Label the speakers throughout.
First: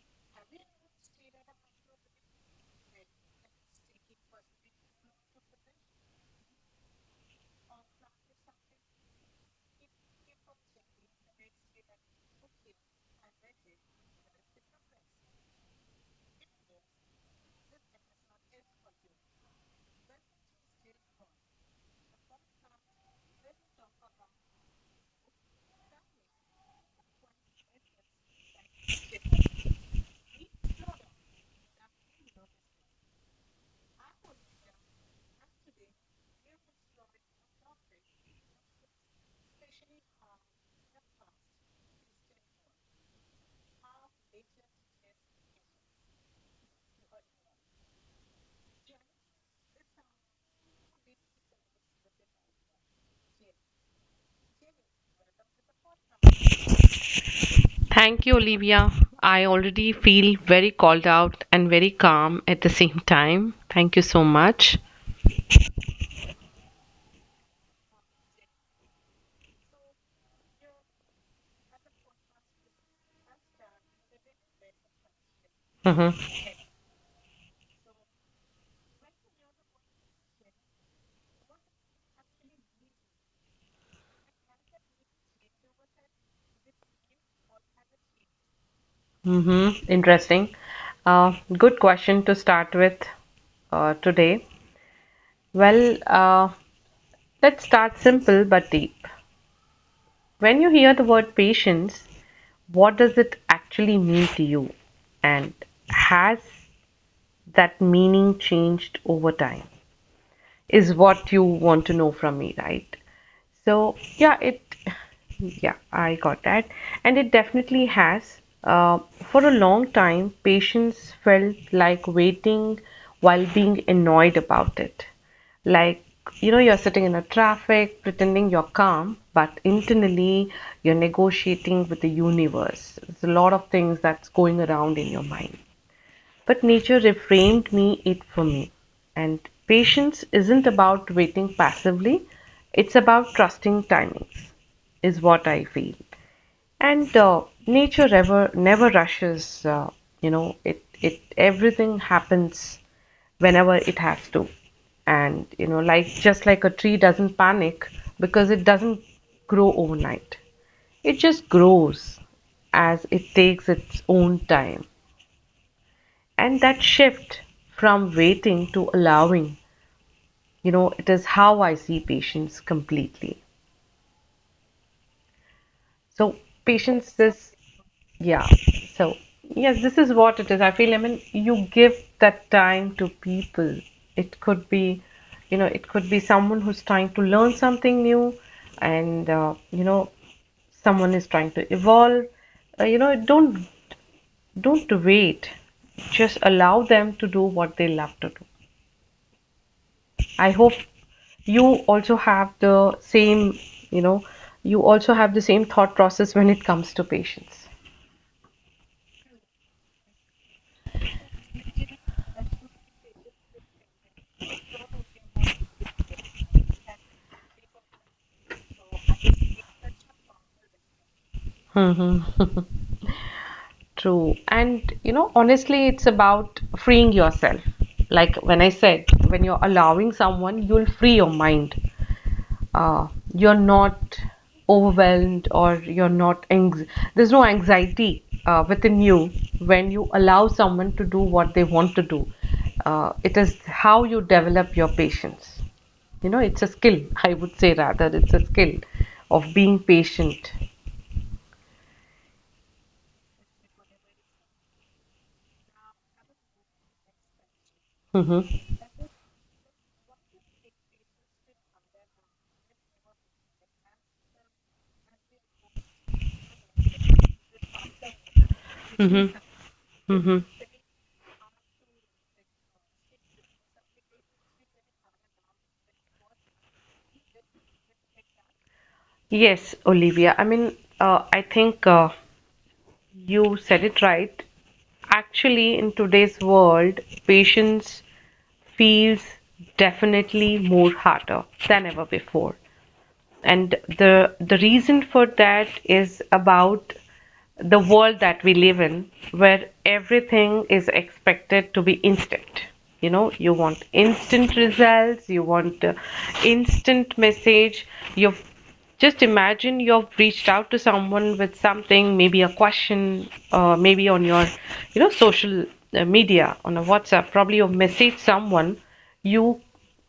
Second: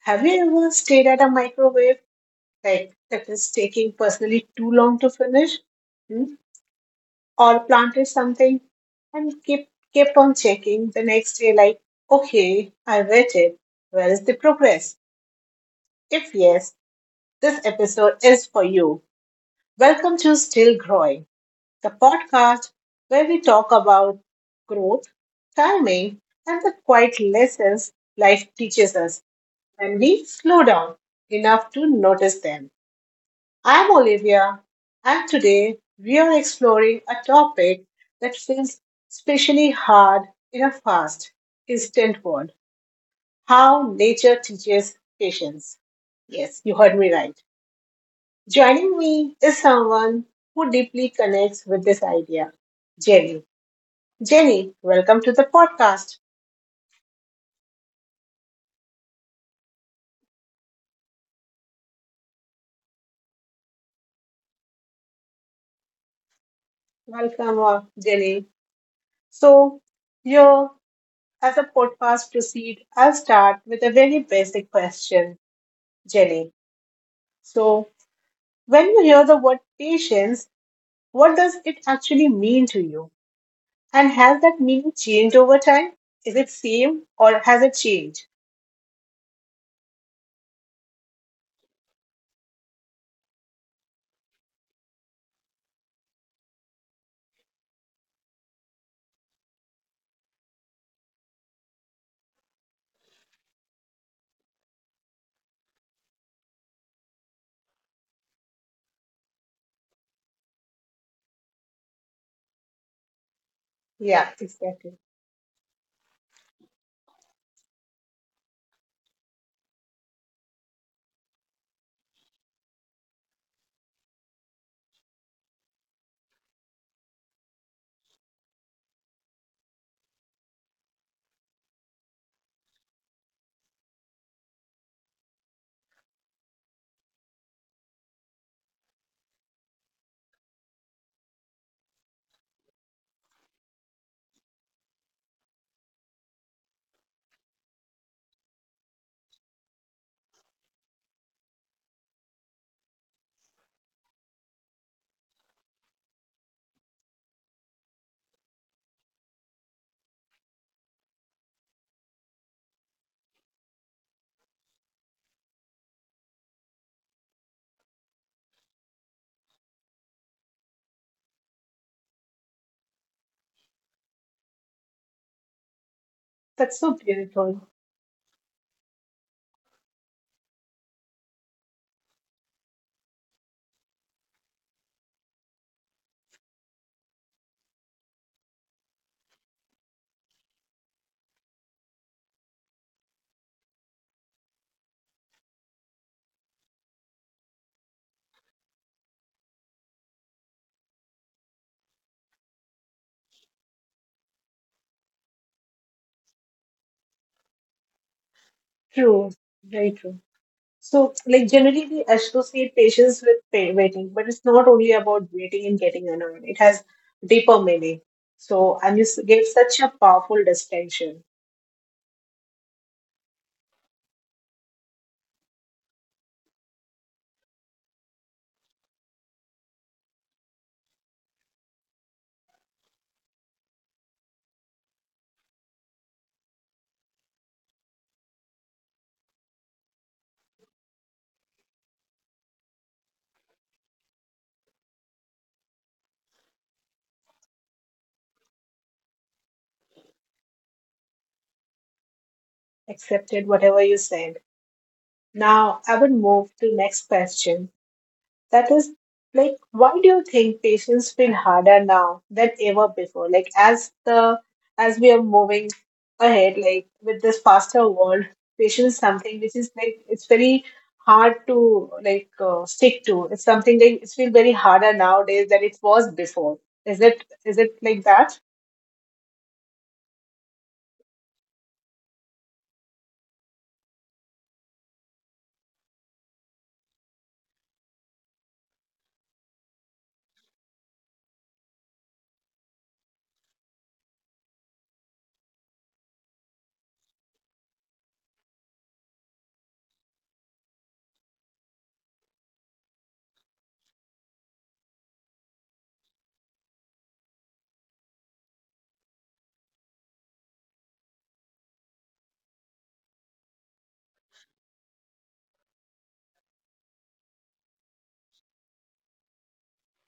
Speaker 1: Have you ever stayed at a microwave tech that is taking personally too long to finish? Hmm? Or planted something and kept on checking the next day like, okay, I waited. Where is the progress? If yes, this episode is for you. Welcome to Still Growing, the podcast where we talk about growth, timing, and the quiet lessons life teaches us when we slow down enough to notice them. I'm Olivia, and today we are exploring a topic that feels especially hard in a fast, instant world: how nature teaches patience. Yes, you heard me right. Joining me is someone who deeply connects with this idea, Jenny. Jenny, welcome to the podcast.
Speaker 2: Thank you, Olivia. I already feel very called out and very calm at the same time. Thank you so much.
Speaker 1: Welcome, Jenny. So, your As the podcast proceeds, I'll start with a very basic question,
Speaker 2: Mm-hmm.
Speaker 1: Jenny. So, when you hear the word patience, what does it actually mean to you? And has that meaning changed over time? Is it same or has it changed?
Speaker 2: Mm-hmm. Interesting. Good question to start with today. Well, let's start simple but deep. When you hear the word patience, what does it actually mean to you? And has that meaning changed over time? Is what you want to know from me, right? So
Speaker 1: Yeah,
Speaker 2: yeah, it
Speaker 1: exactly.
Speaker 2: yeah, I got that. And it definitely has. For a long time, patients felt like waiting while being annoyed about it. Like, you know, you're sitting in a traffic, pretending you're calm, but internally you're negotiating with the universe. There's a lot of things that's going around in your mind. But nature reframed me it for me. And patience isn't about waiting passively, it's about trusting timings, is what I feel. And nature ever never rushes. You know, it everything happens whenever it has to, and you know, like just like a tree doesn't panic because it doesn't grow overnight. It just grows as it takes its own time. And that shift from waiting to allowing, you know, it is how I see patience completely. So,
Speaker 1: That's so
Speaker 2: patience is,
Speaker 1: beautiful.
Speaker 2: yeah. So, yes, this is what it is. I feel, I mean, you give that time to people. It could be, you know, it could be someone who's trying to learn something new and, you know, someone is trying to evolve you know don't wait, just allow them to do what they love to do. I hope you also have the same, you know, you also have the same thought process when it comes to patients.
Speaker 1: True. Very true. So, like generally, we associate patience with waiting, but it's not only about waiting and getting annoyed. It has deeper meaning. So, and you gave such a powerful distinction.
Speaker 2: Mm-hmm. True. And, you know, honestly, it's about freeing yourself. Like when I said, when you're allowing someone, you'll free your mind. Uh, you're not overwhelmed or you're not anx- there's no anxiety within you when you allow someone to do what they want to do. It is how you develop your patience. You know, it's a skill, I would say rather, it's a skill of being patient.
Speaker 1: Accepted whatever you said. Now I would move to next question.
Speaker 2: Hmm.
Speaker 1: That is, like, why do you think patients feel harder now than ever before? Like, as the as we are moving ahead, like with this faster world, patience is something which is like it's very hard to like stick to. It's something that it's feel very harder nowadays than it was before. Is it like that?
Speaker 2: Yes, Olivia. I mean, I think you said it right. Actually, in today's world, patience feels definitely more harder than ever before. And the reason for that is about the world that we live in where everything is expected to be instant. You know, you want instant results, you want instant message, your, just imagine you've reached out to someone with something, maybe a question, maybe on your, you know, social media, on a WhatsApp. Probably you've messaged someone. You,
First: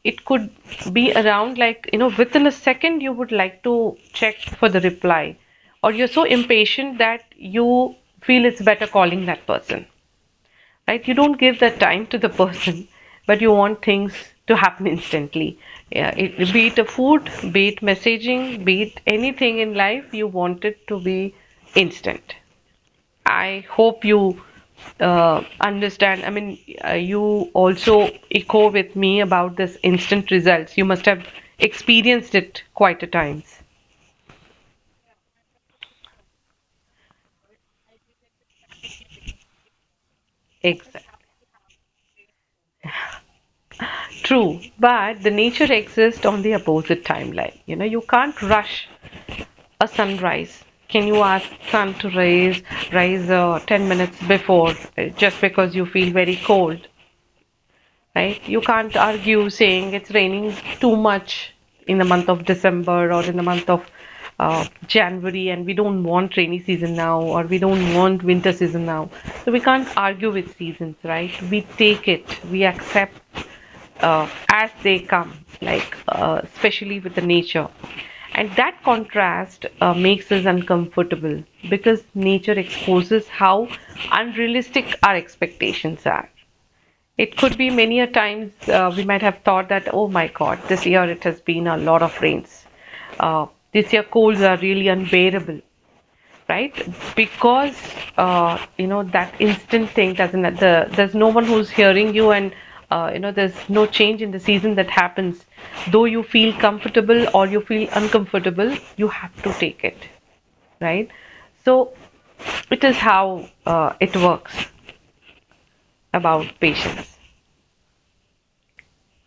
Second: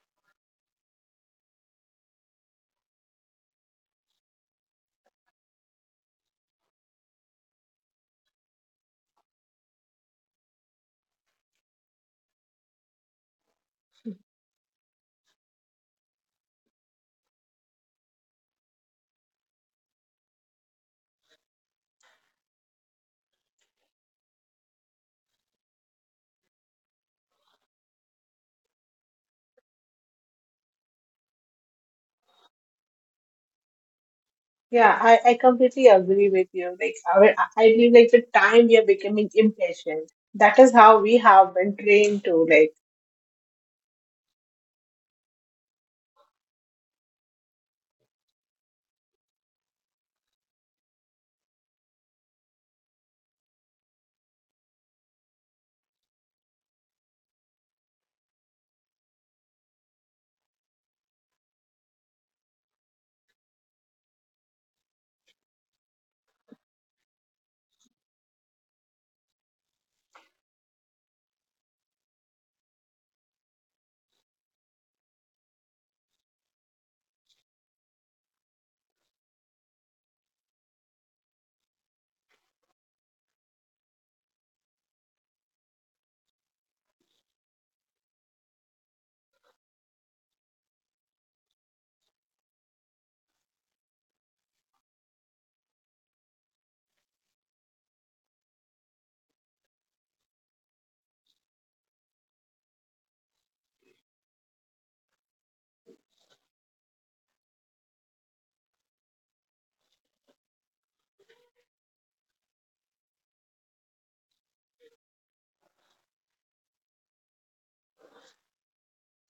Speaker 2: it could be around like, you know, within a second you would like to check for the reply, or you're so impatient that you feel it's better calling that person, right? You don't give that time to the person, but you want things to happen instantly. Yeah, it, be it a food, be it messaging, be it anything in life, you want it to be instant. I hope you understand. I mean, you also echo with me about this instant results, you must have experienced it quite a times.
Speaker 1: Yeah, I completely agree with you. Like, our, I feel like with time we are becoming impatient. That is how we
Speaker 2: Exact.
Speaker 1: have been trained to, like.
Speaker 2: True. But the nature exists on the opposite timeline. You know, you can't rush a sunrise. Can you ask sun to rise 10 minutes before just because you feel very cold? Right? You can't argue saying it's raining too much in the month of December or in the month of January, and we don't want rainy season now or we don't want winter season now. So we can't argue with seasons, right? We take it, we accept as they come, like especially with the nature. And that contrast makes us uncomfortable because nature exposes how unrealistic our expectations are. It could be many a times we might have thought that, oh my God, this year it has been a lot of rains. Uh, this year colds are really unbearable, right? Because you know that instant thing doesn't. The, there's no one who's hearing you, and you know there's no change in the season that happens. Though you feel comfortable or you feel uncomfortable, you have to take it, right? So it is how it works about patience.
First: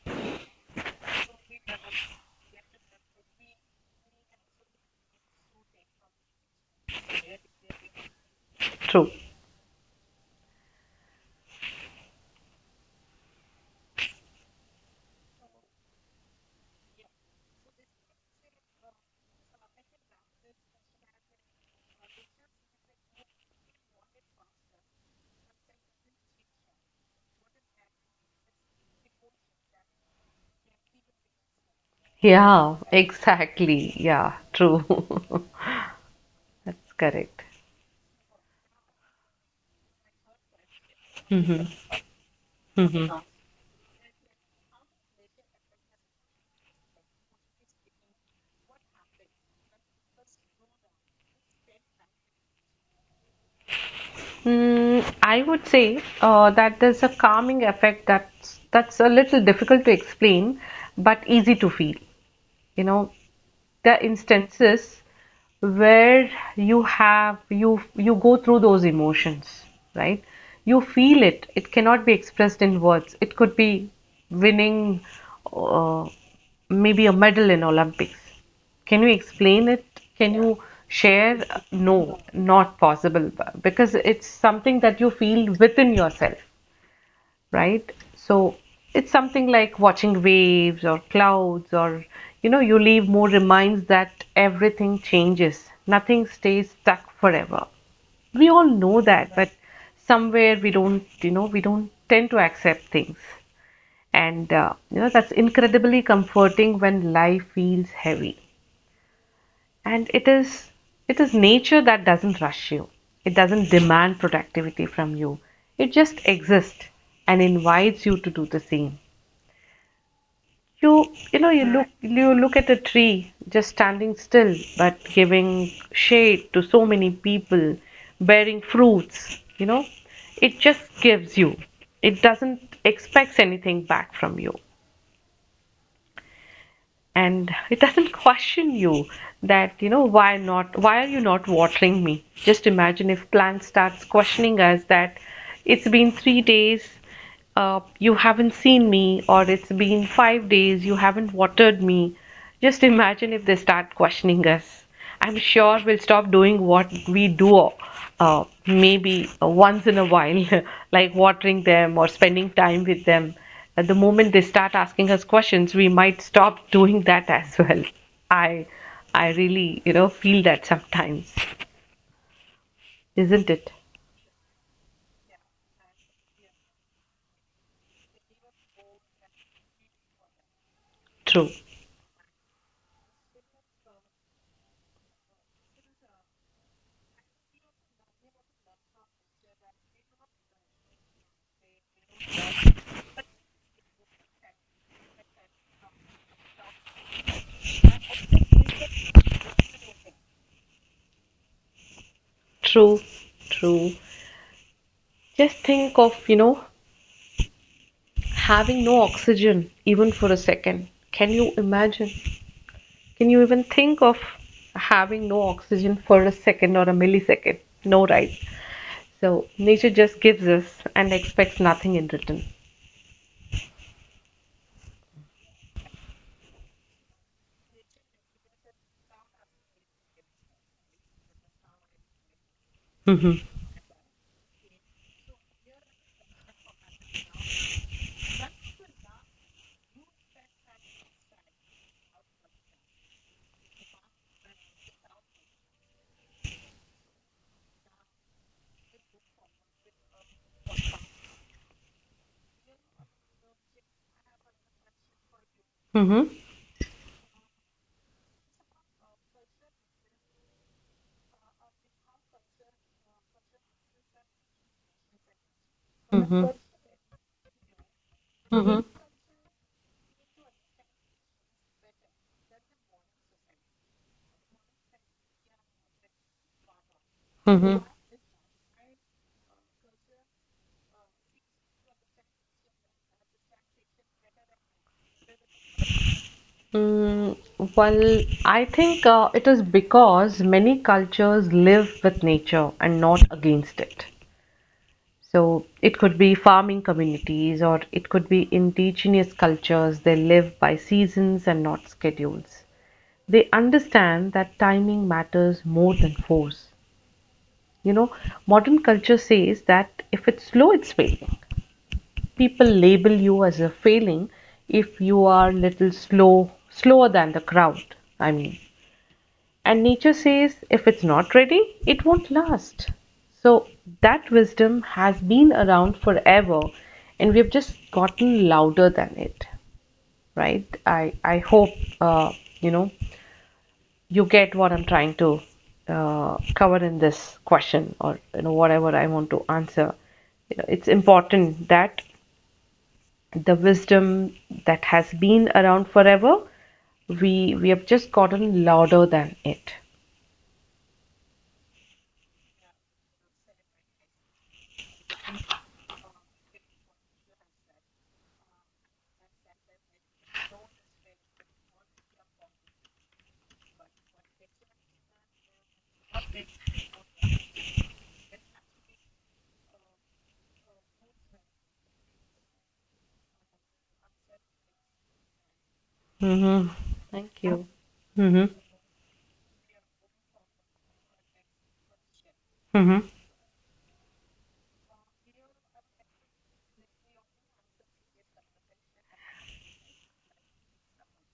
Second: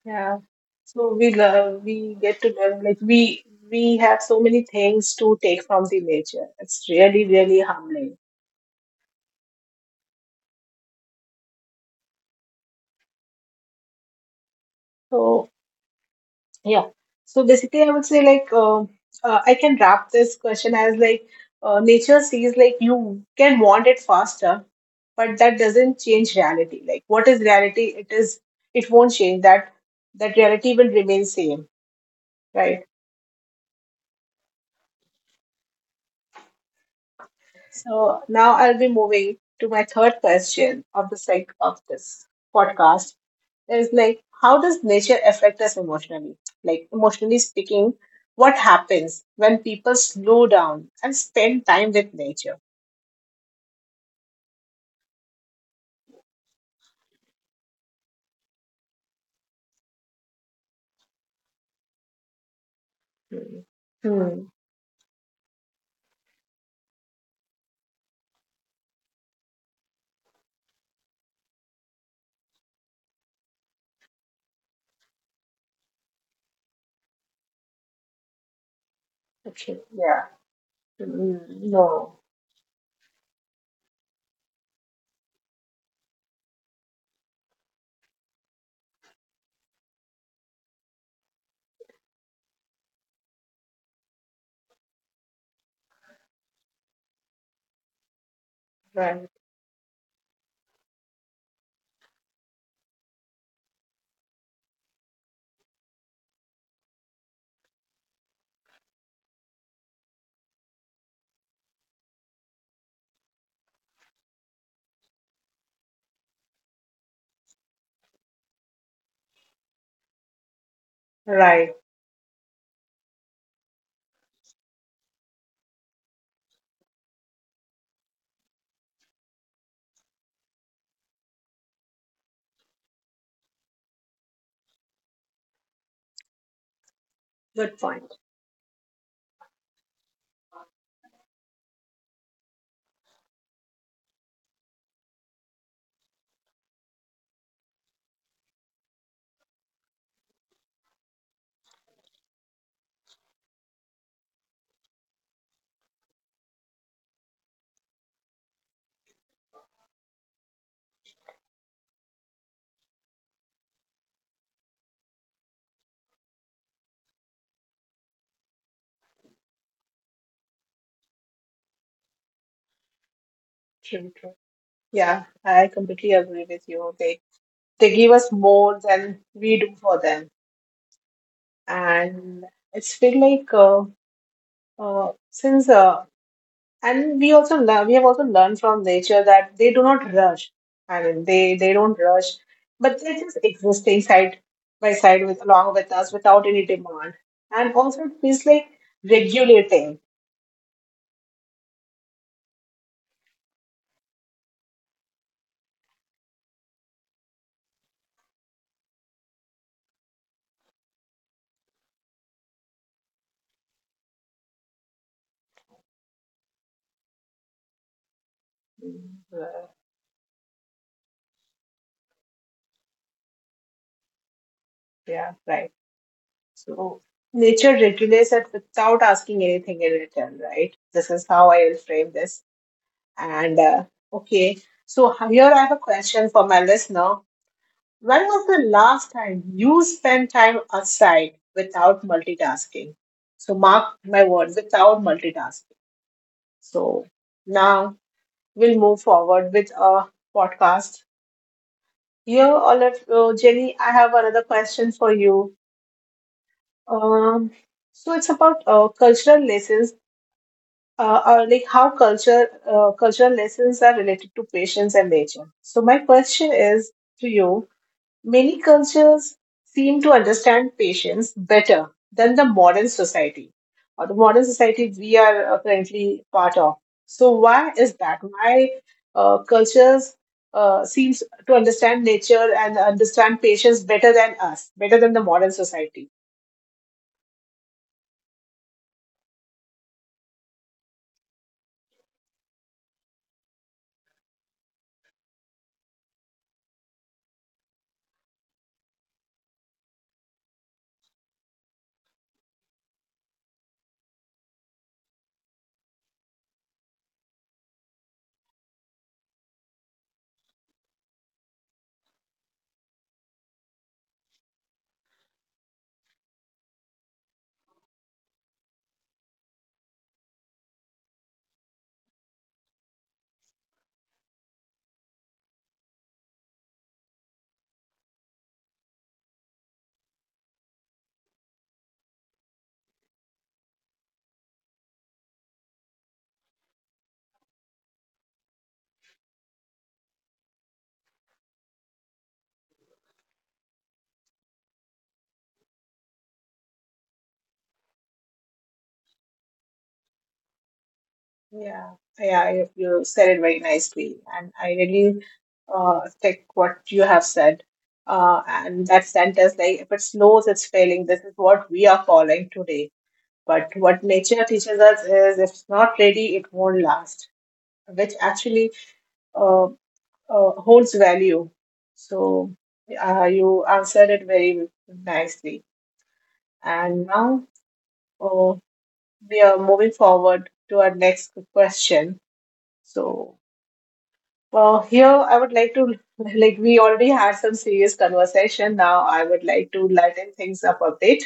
Speaker 1: Yeah. So we love, we get to learn. Like we have so many things to take from the nature. It's really really humbling.
Speaker 2: True.
Speaker 1: So yeah. So basically, I would say like I can wrap this question as like, nature sees, like, you can want it faster, but that doesn't change reality. Like, what is reality? It is. It won't change. That that reality will remain same,
Speaker 2: Yeah,
Speaker 1: right?
Speaker 2: exactly. Yeah, true. That's correct.
Speaker 1: So now I'll be moving to my third question of the seg
Speaker 2: Mhm,
Speaker 1: of this podcast.
Speaker 2: mhm.
Speaker 1: Is like, how does nature affect us emotionally? Like, emotionally speaking, what happens when people slow down and spend time with nature?
Speaker 2: Mm, I would say that there's a calming effect that's a little difficult to explain, but easy to feel. You know,
Speaker 1: Hmm.
Speaker 2: the
Speaker 1: Hmm.
Speaker 2: instances where you have you you go through those emotions, right? You feel it, it cannot be expressed in words. It could be winning uh, maybe a medal in Olympics. Can you explain
Speaker 1: Okay.
Speaker 2: it?
Speaker 1: Yeah.
Speaker 2: Can you share?
Speaker 1: Mm,
Speaker 2: No,
Speaker 1: no.
Speaker 2: not possible, because it's something that you feel within yourself, right? So it's something like watching waves or clouds, or you know, you leave more reminds that everything changes, nothing stays stuck forever. We all know
Speaker 1: Right.
Speaker 2: that, but somewhere we don't, you know, we don't tend to accept things. And you know that's incredibly comforting when life feels heavy. And it is nature that doesn't rush you. It doesn't demand productivity from you. It just exists and invites you to do the same. You you know you
Speaker 1: Right.
Speaker 2: look you look at a tree just standing still but giving shade to so many people, bearing fruits, you know. It just gives you. It doesn't expects anything back from you, and it
Speaker 1: Good
Speaker 2: doesn't
Speaker 1: point.
Speaker 2: question you that, you know, why not, why are you not watering me. Just imagine if plant starts questioning us that it's been 3 days, you haven't seen me, or it's been 5 days you haven't watered me. Just imagine if they start questioning us, I'm sure we'll stop doing what we do maybe once in a while, like watering them or spending time with them. At the moment they start asking us questions, we might stop doing that as well. I, I really, you know, feel that sometimes, isn't it?
Speaker 1: True. True. Yeah, I completely agree with you. They give us more than we do for them,
Speaker 2: True,
Speaker 1: and it's feel like since and we also learn, we have also learned from nature that they do not rush. I mean, they don't rush, but they're just existing side by side with along with us without any demand. And also, it feels like regulating.
Speaker 2: true, true. Just think of, you know, having no oxygen even for a second. Can you imagine? Can you even think of having no oxygen for a second or a millisecond? No, right? So
Speaker 1: Uh,
Speaker 2: nature just gives us and expects nothing in return.
Speaker 1: yeah, right. So nature regulates it without asking anything in return, right? This is how I will frame this.
Speaker 2: Mm-hmm.
Speaker 1: And Okay, so here I have a question for my listener. When was the last time you spent time aside without multitasking? So, mark my word, without multitasking. So, now we'll move forward with a podcast. Here, Jenny, I have another question for you.
Speaker 2: Mm-hmm.
Speaker 1: Um, so, it's about cultural lessons, like how culture cultural lessons are related to patience and nature. So, my
Speaker 2: Mm-hmm.
Speaker 1: question is to you: many
Speaker 2: Mm-hmm.
Speaker 1: cultures seem to understand patience better than the modern society or the modern society we are currently part of. So why
Speaker 2: Mm-hmm.
Speaker 1: is that? Why cultures seems to understand nature and understand patience better than us, better than the modern society?
Speaker 2: Mm, well, I think it is because many cultures live with nature and not against it. So it could be farming communities or it could be indigenous cultures. They live by seasons and not schedules. They understand that timing matters more than force. You know, modern culture says that if it's slow, it's failing. People label you as a failing if you are little slow, slower than the crowd. I mean, and nature says if it's not ready, it won't last. So that wisdom has been around forever, and we have just gotten louder than it, right? I hope uh, you know you get what I'm trying to cover in this question, or you know whatever I want to answer. You know, it's important that the wisdom that has been around forever, we have just gotten louder than it.
Speaker 1: Yeah, yeah, you said it very nicely, and I really take what you have said. And that sentence, like, if it snows, it's failing. This is what we are calling today. But what nature teaches us is, if it's not ready, it won't last, which actually uh, holds value. So you answered it very nicely.
Speaker 2: Mm-hmm.
Speaker 1: And
Speaker 2: Thank
Speaker 1: now
Speaker 2: you. Mm-hmm.
Speaker 1: uh, we are moving forward to our next question.
Speaker 2: Mm-hmm.
Speaker 1: So here I would like to, like, we already had some serious conversation. Now I would like to lighten things up a bit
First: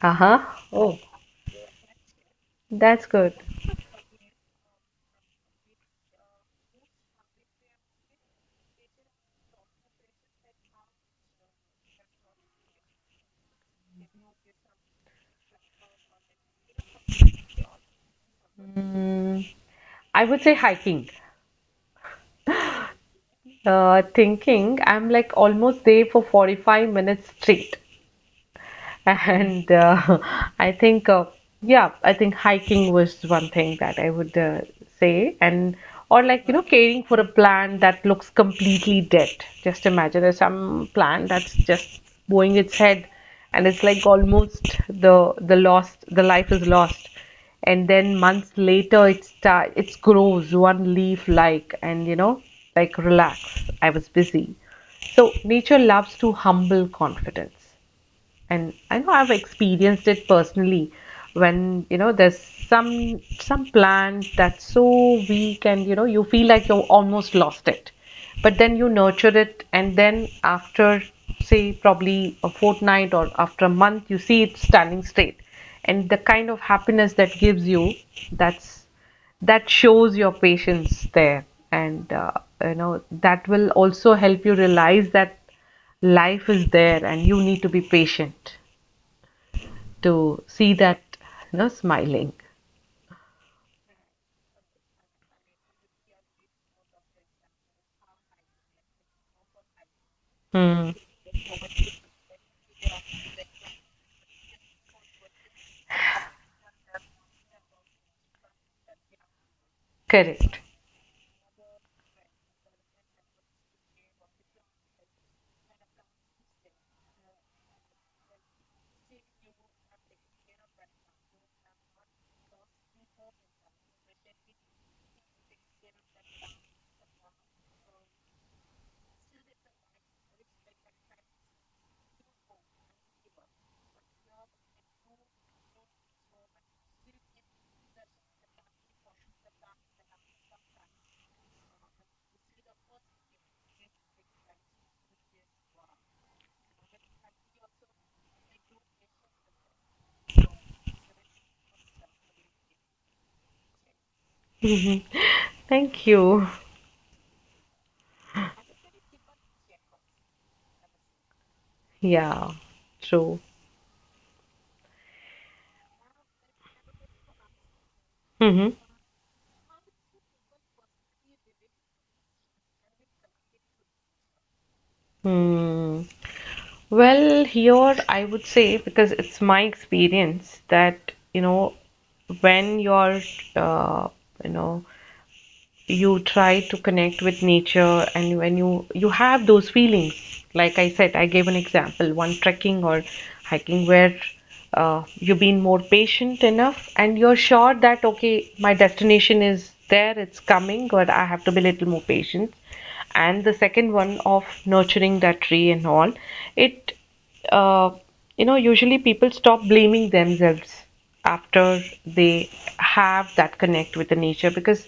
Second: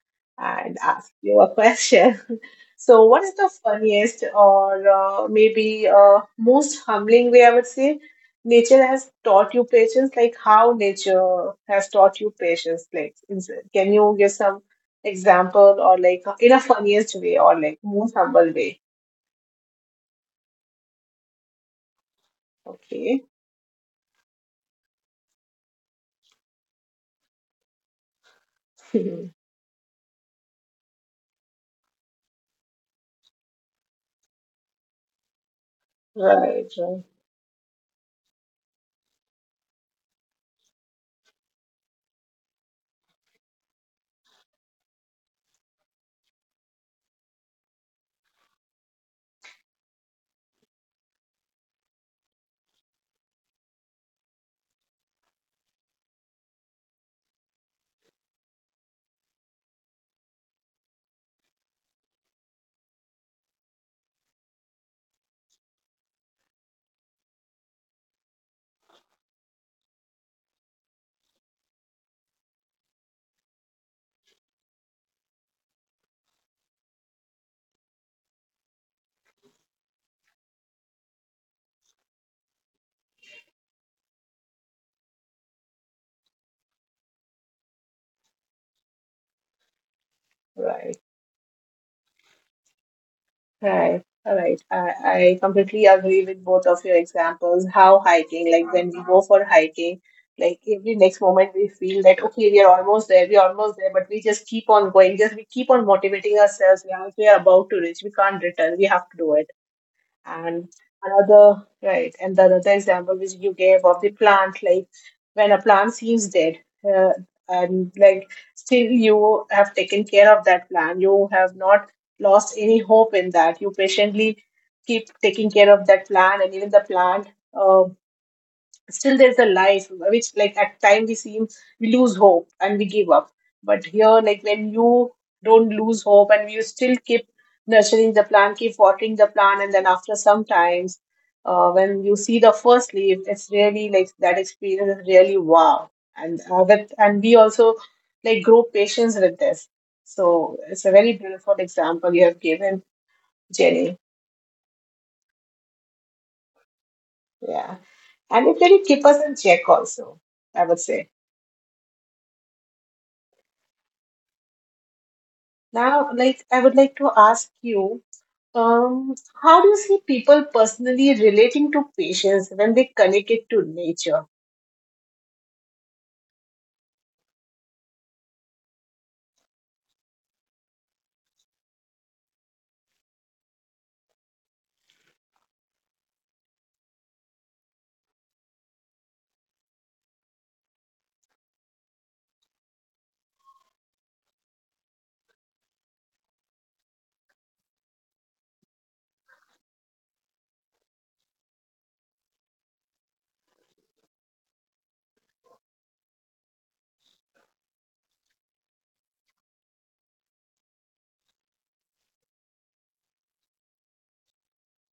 Speaker 2: Uh-huh.
Speaker 1: and
Speaker 2: Oh,
Speaker 1: ask you a question. So,
Speaker 2: that's
Speaker 1: what is
Speaker 2: good.
Speaker 1: the funniest or, maybe, most humbling way, I would say, nature has taught you patience? Like, how nature has taught you patience? Like, is, can you give some example, or like in a funniest way, or like most humble way?
Speaker 2: Mm, I would say hiking.
Speaker 1: Okay.
Speaker 2: Thinking, I'm like almost there for 45 minutes straight.
Speaker 1: Right,
Speaker 2: And I think, yeah, I think hiking was one thing that I would say. And or like, you know,
Speaker 1: right,
Speaker 2: caring for a plant that looks completely dead. Just imagine there's some plant that's just bowing its head, and it's like almost the life is lost. And then months later, it grows one leaf like, and you know, like relax, I was busy. So nature loves to humble confidence, and I know I've experienced it personally when, you know, there's some plant that's so weak, and you know you feel like you almost lost it, but then you nurture it, and then after say probably a fortnight or after a month you see it standing straight, and the kind of happiness that gives you, that's, that shows your patience there. And you know that will also help you realize that life is there and you need to be patient to see
Speaker 1: right.
Speaker 2: that, you know, smiling.
Speaker 1: Right. All right. I completely agree with both of your examples. How hiking, like when we go for hiking, like
Speaker 2: Hmm.
Speaker 1: every next moment we feel that, okay, we are almost there, we are almost there, but we just keep on going. Just we keep on motivating ourselves. Yeah, we are about to reach, we can't return, we have to do it.
Speaker 2: Correct.
Speaker 1: And another, right, and the another example which you gave of the plant, like when a plant seems dead, uh, and like still you have taken care of that plant, you have not lost any hope in that. You patiently keep taking care of that plant, and even the plant. uh, Still there's a life, which like at time we seem we lose hope and we give up, but here, like when you don't lose hope and you still keep nurturing the plant, keep watering the plant, and then after some times, when you see the first leaf, it's really like that experience is really wow. And that, and we also like grow patience with this. So it's a very beautiful example you have given, Jenny.
Speaker 2: Mhm. Thank you.
Speaker 1: Yeah, and it really keep us in check also, I would say.
Speaker 2: Yeah, true.
Speaker 1: Now, like, I would like to ask you,
Speaker 2: Mhm.
Speaker 1: um, how do you see people personally relating to patients when they connect it to nature?
Speaker 2: Hmm. Well, here I would say, because it's my experience that, when you're, uh, you know, you try to connect with nature. And when you have those feelings, like I said, I gave an example, one trekking or hiking where you've been more patient enough, and you're sure that, okay, my destination is there, it's coming, but I have to be a little more patient. And the second one of nurturing that tree and all, it uh, usually people stop blaming themselves after they have that connect with the nature, because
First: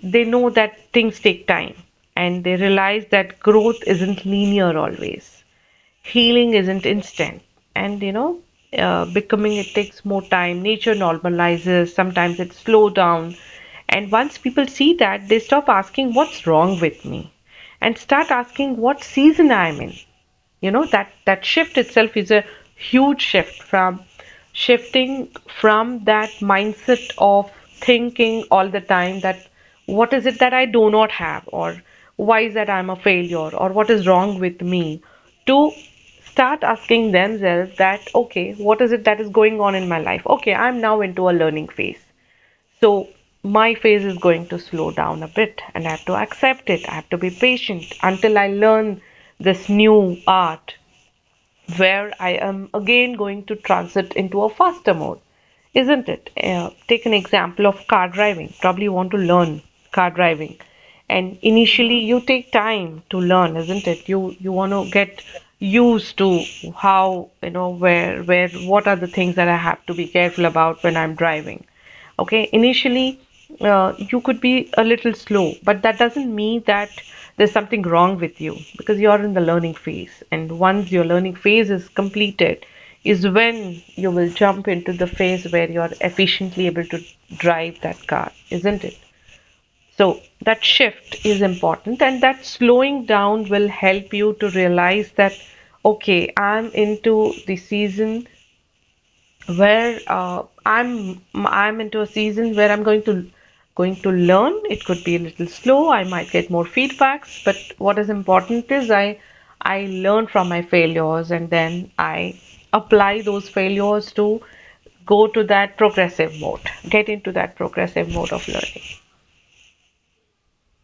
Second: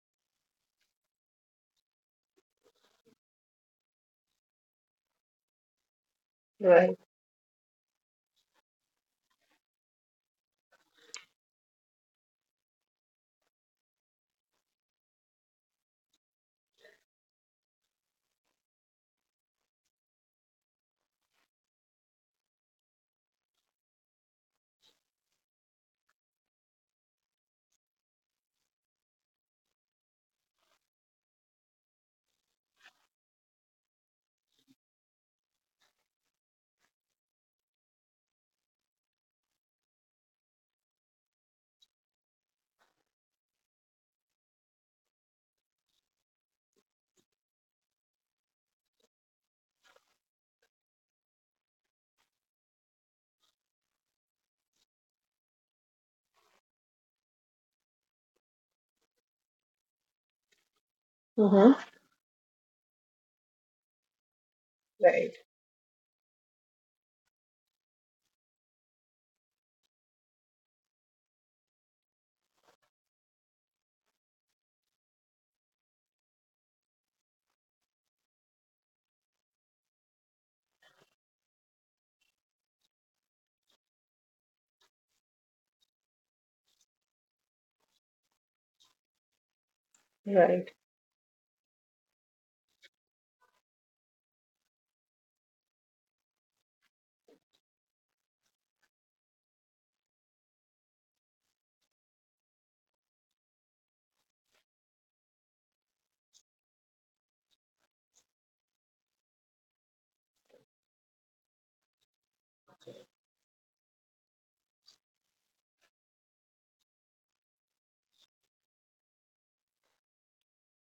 Speaker 2: they know that things take time, and they realize that growth isn't linear always, healing isn't
Speaker 1: Right,
Speaker 2: instant. And you know becoming it takes more time. Nature normalizes, sometimes it slow down. And once people see that, they stop asking what's wrong with me and start asking what season I'm in. That shift itself is a huge shift, from shifting from that mindset of thinking all the time that what is it that I do not have, or why is that I'm a failure, or what is wrong with me, to start asking themselves that, okay, what is it that is going on in my life? Okay, I'm now into a learning phase. So my phase is going to slow down a bit, and I have to accept it. I have to be patient until I learn this new art where I am again going to transit into a faster mode, isn't it? Take an example of car driving. Probably you want to learn car driving, and
Speaker 1: hmm,
Speaker 2: initially you take time to learn, isn't it? You want to get
Speaker 1: right,
Speaker 2: used to how, where, what are the things that I have to be careful about when I'm driving. Okay, initially, you could be a little slow, but that doesn't mean that there's something wrong with you, because you're in the learning phase, and once your learning phase is completed is when you will jump into the phase where you're efficiently able to drive that car, isn't it? So that
Speaker 1: right,
Speaker 2: shift is important, and that slowing down will help you to realize that, okay, I'm into the season where I'm into a season where I'm going to learn. It could be a little slow. I might get more feedbacks, but what is important is I learn from my failures, and then I apply those failures to go to that progressive mode. Get into that progressive mode of learning.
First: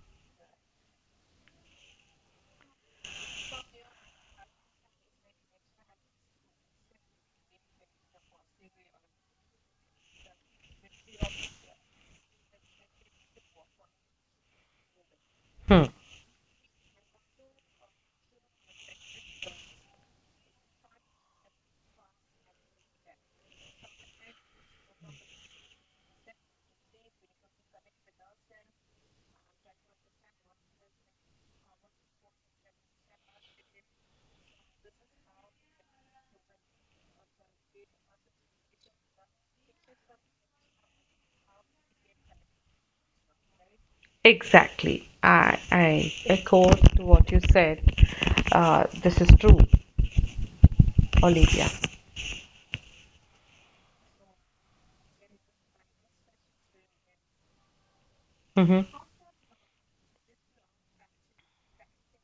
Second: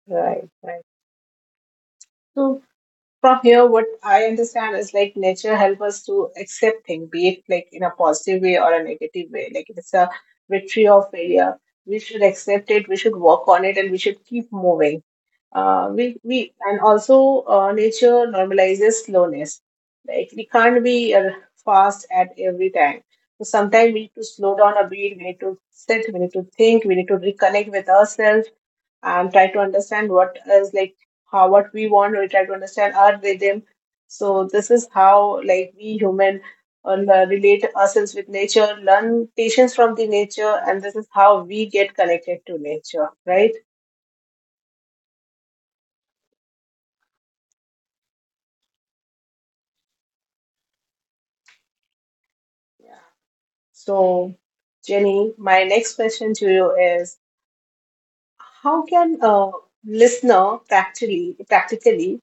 Speaker 1: right, right. So, from here, what I understand is like nature helps us to accept things, be it like in a positive way or a negative way. Like, if it's a victory or failure, we should accept it, we should work on it, and we should keep moving.
Speaker 2: Hmm.
Speaker 1: We and also nature normalizes slowness. Like, we can't be fast at every time, so sometimes we need to slow down a bit, we need to sit, we need to think, we need to reconnect with ourselves and try to understand what is like, how what we want, we try to understand our rhythm. So this is how, like, we human relate ourselves with nature, learn patience from the nature, and this is how we get connected to nature, right?
Speaker 2: Exactly. I echo what you said. This is true, Olivia.
Speaker 1: So, Jenny, my next question to you is,
Speaker 2: Hmm.
Speaker 1: how can a listener practically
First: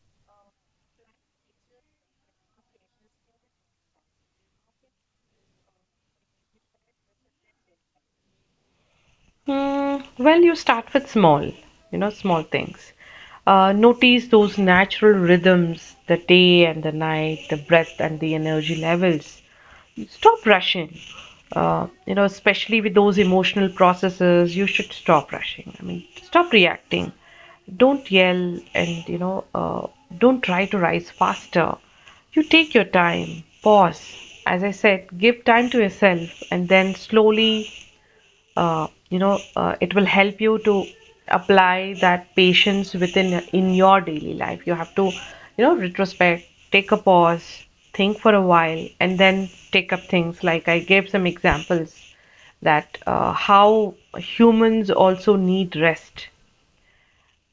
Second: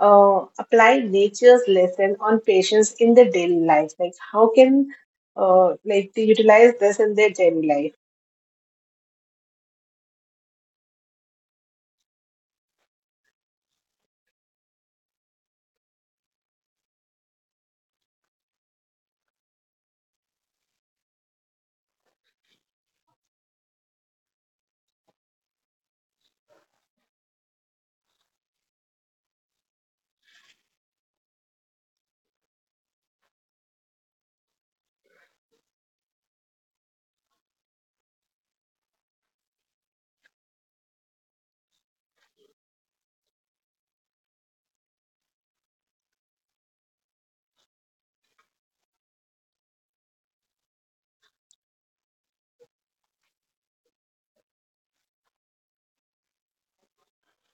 Speaker 1: apply nature's lesson on patients in their daily life? Like, how can, like, they utilize this in their daily life?
Speaker 2: Well, you start with small, small things. Notice those natural rhythms, the day and the night, the breath and the energy levels. Stop rushing. Especially with those emotional processes, you should stop rushing. I mean, stop reacting. Don't yell, and, don't try to rise faster. You take your time, pause. As I said, give time to yourself, and then slowly it will help you to apply that patience within, in your daily life. You have to, retrospect, take a pause, think for a while, and then take up things, like I gave some examples that, how humans also need rest.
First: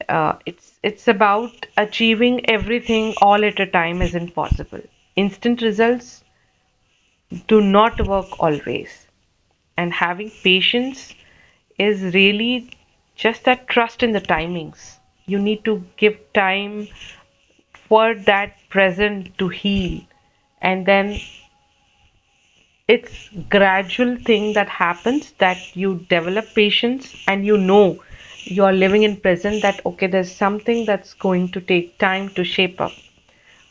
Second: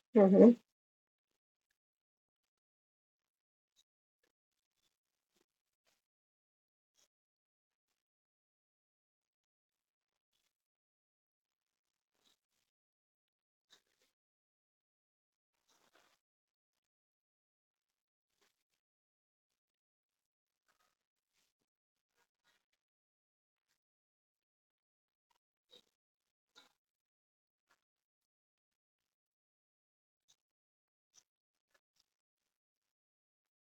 Speaker 2: uh,
Speaker 1: Mm-hmm.
Speaker 2: it's it's about achieving everything all at a time is impossible. Instant results do not work always. And having patience is really just that trust in the timings. You need to give time for that present to heal, and then it's gradual thing that happens, that you develop patience. And you are living in present that, okay, there's something that's going to take time to shape up,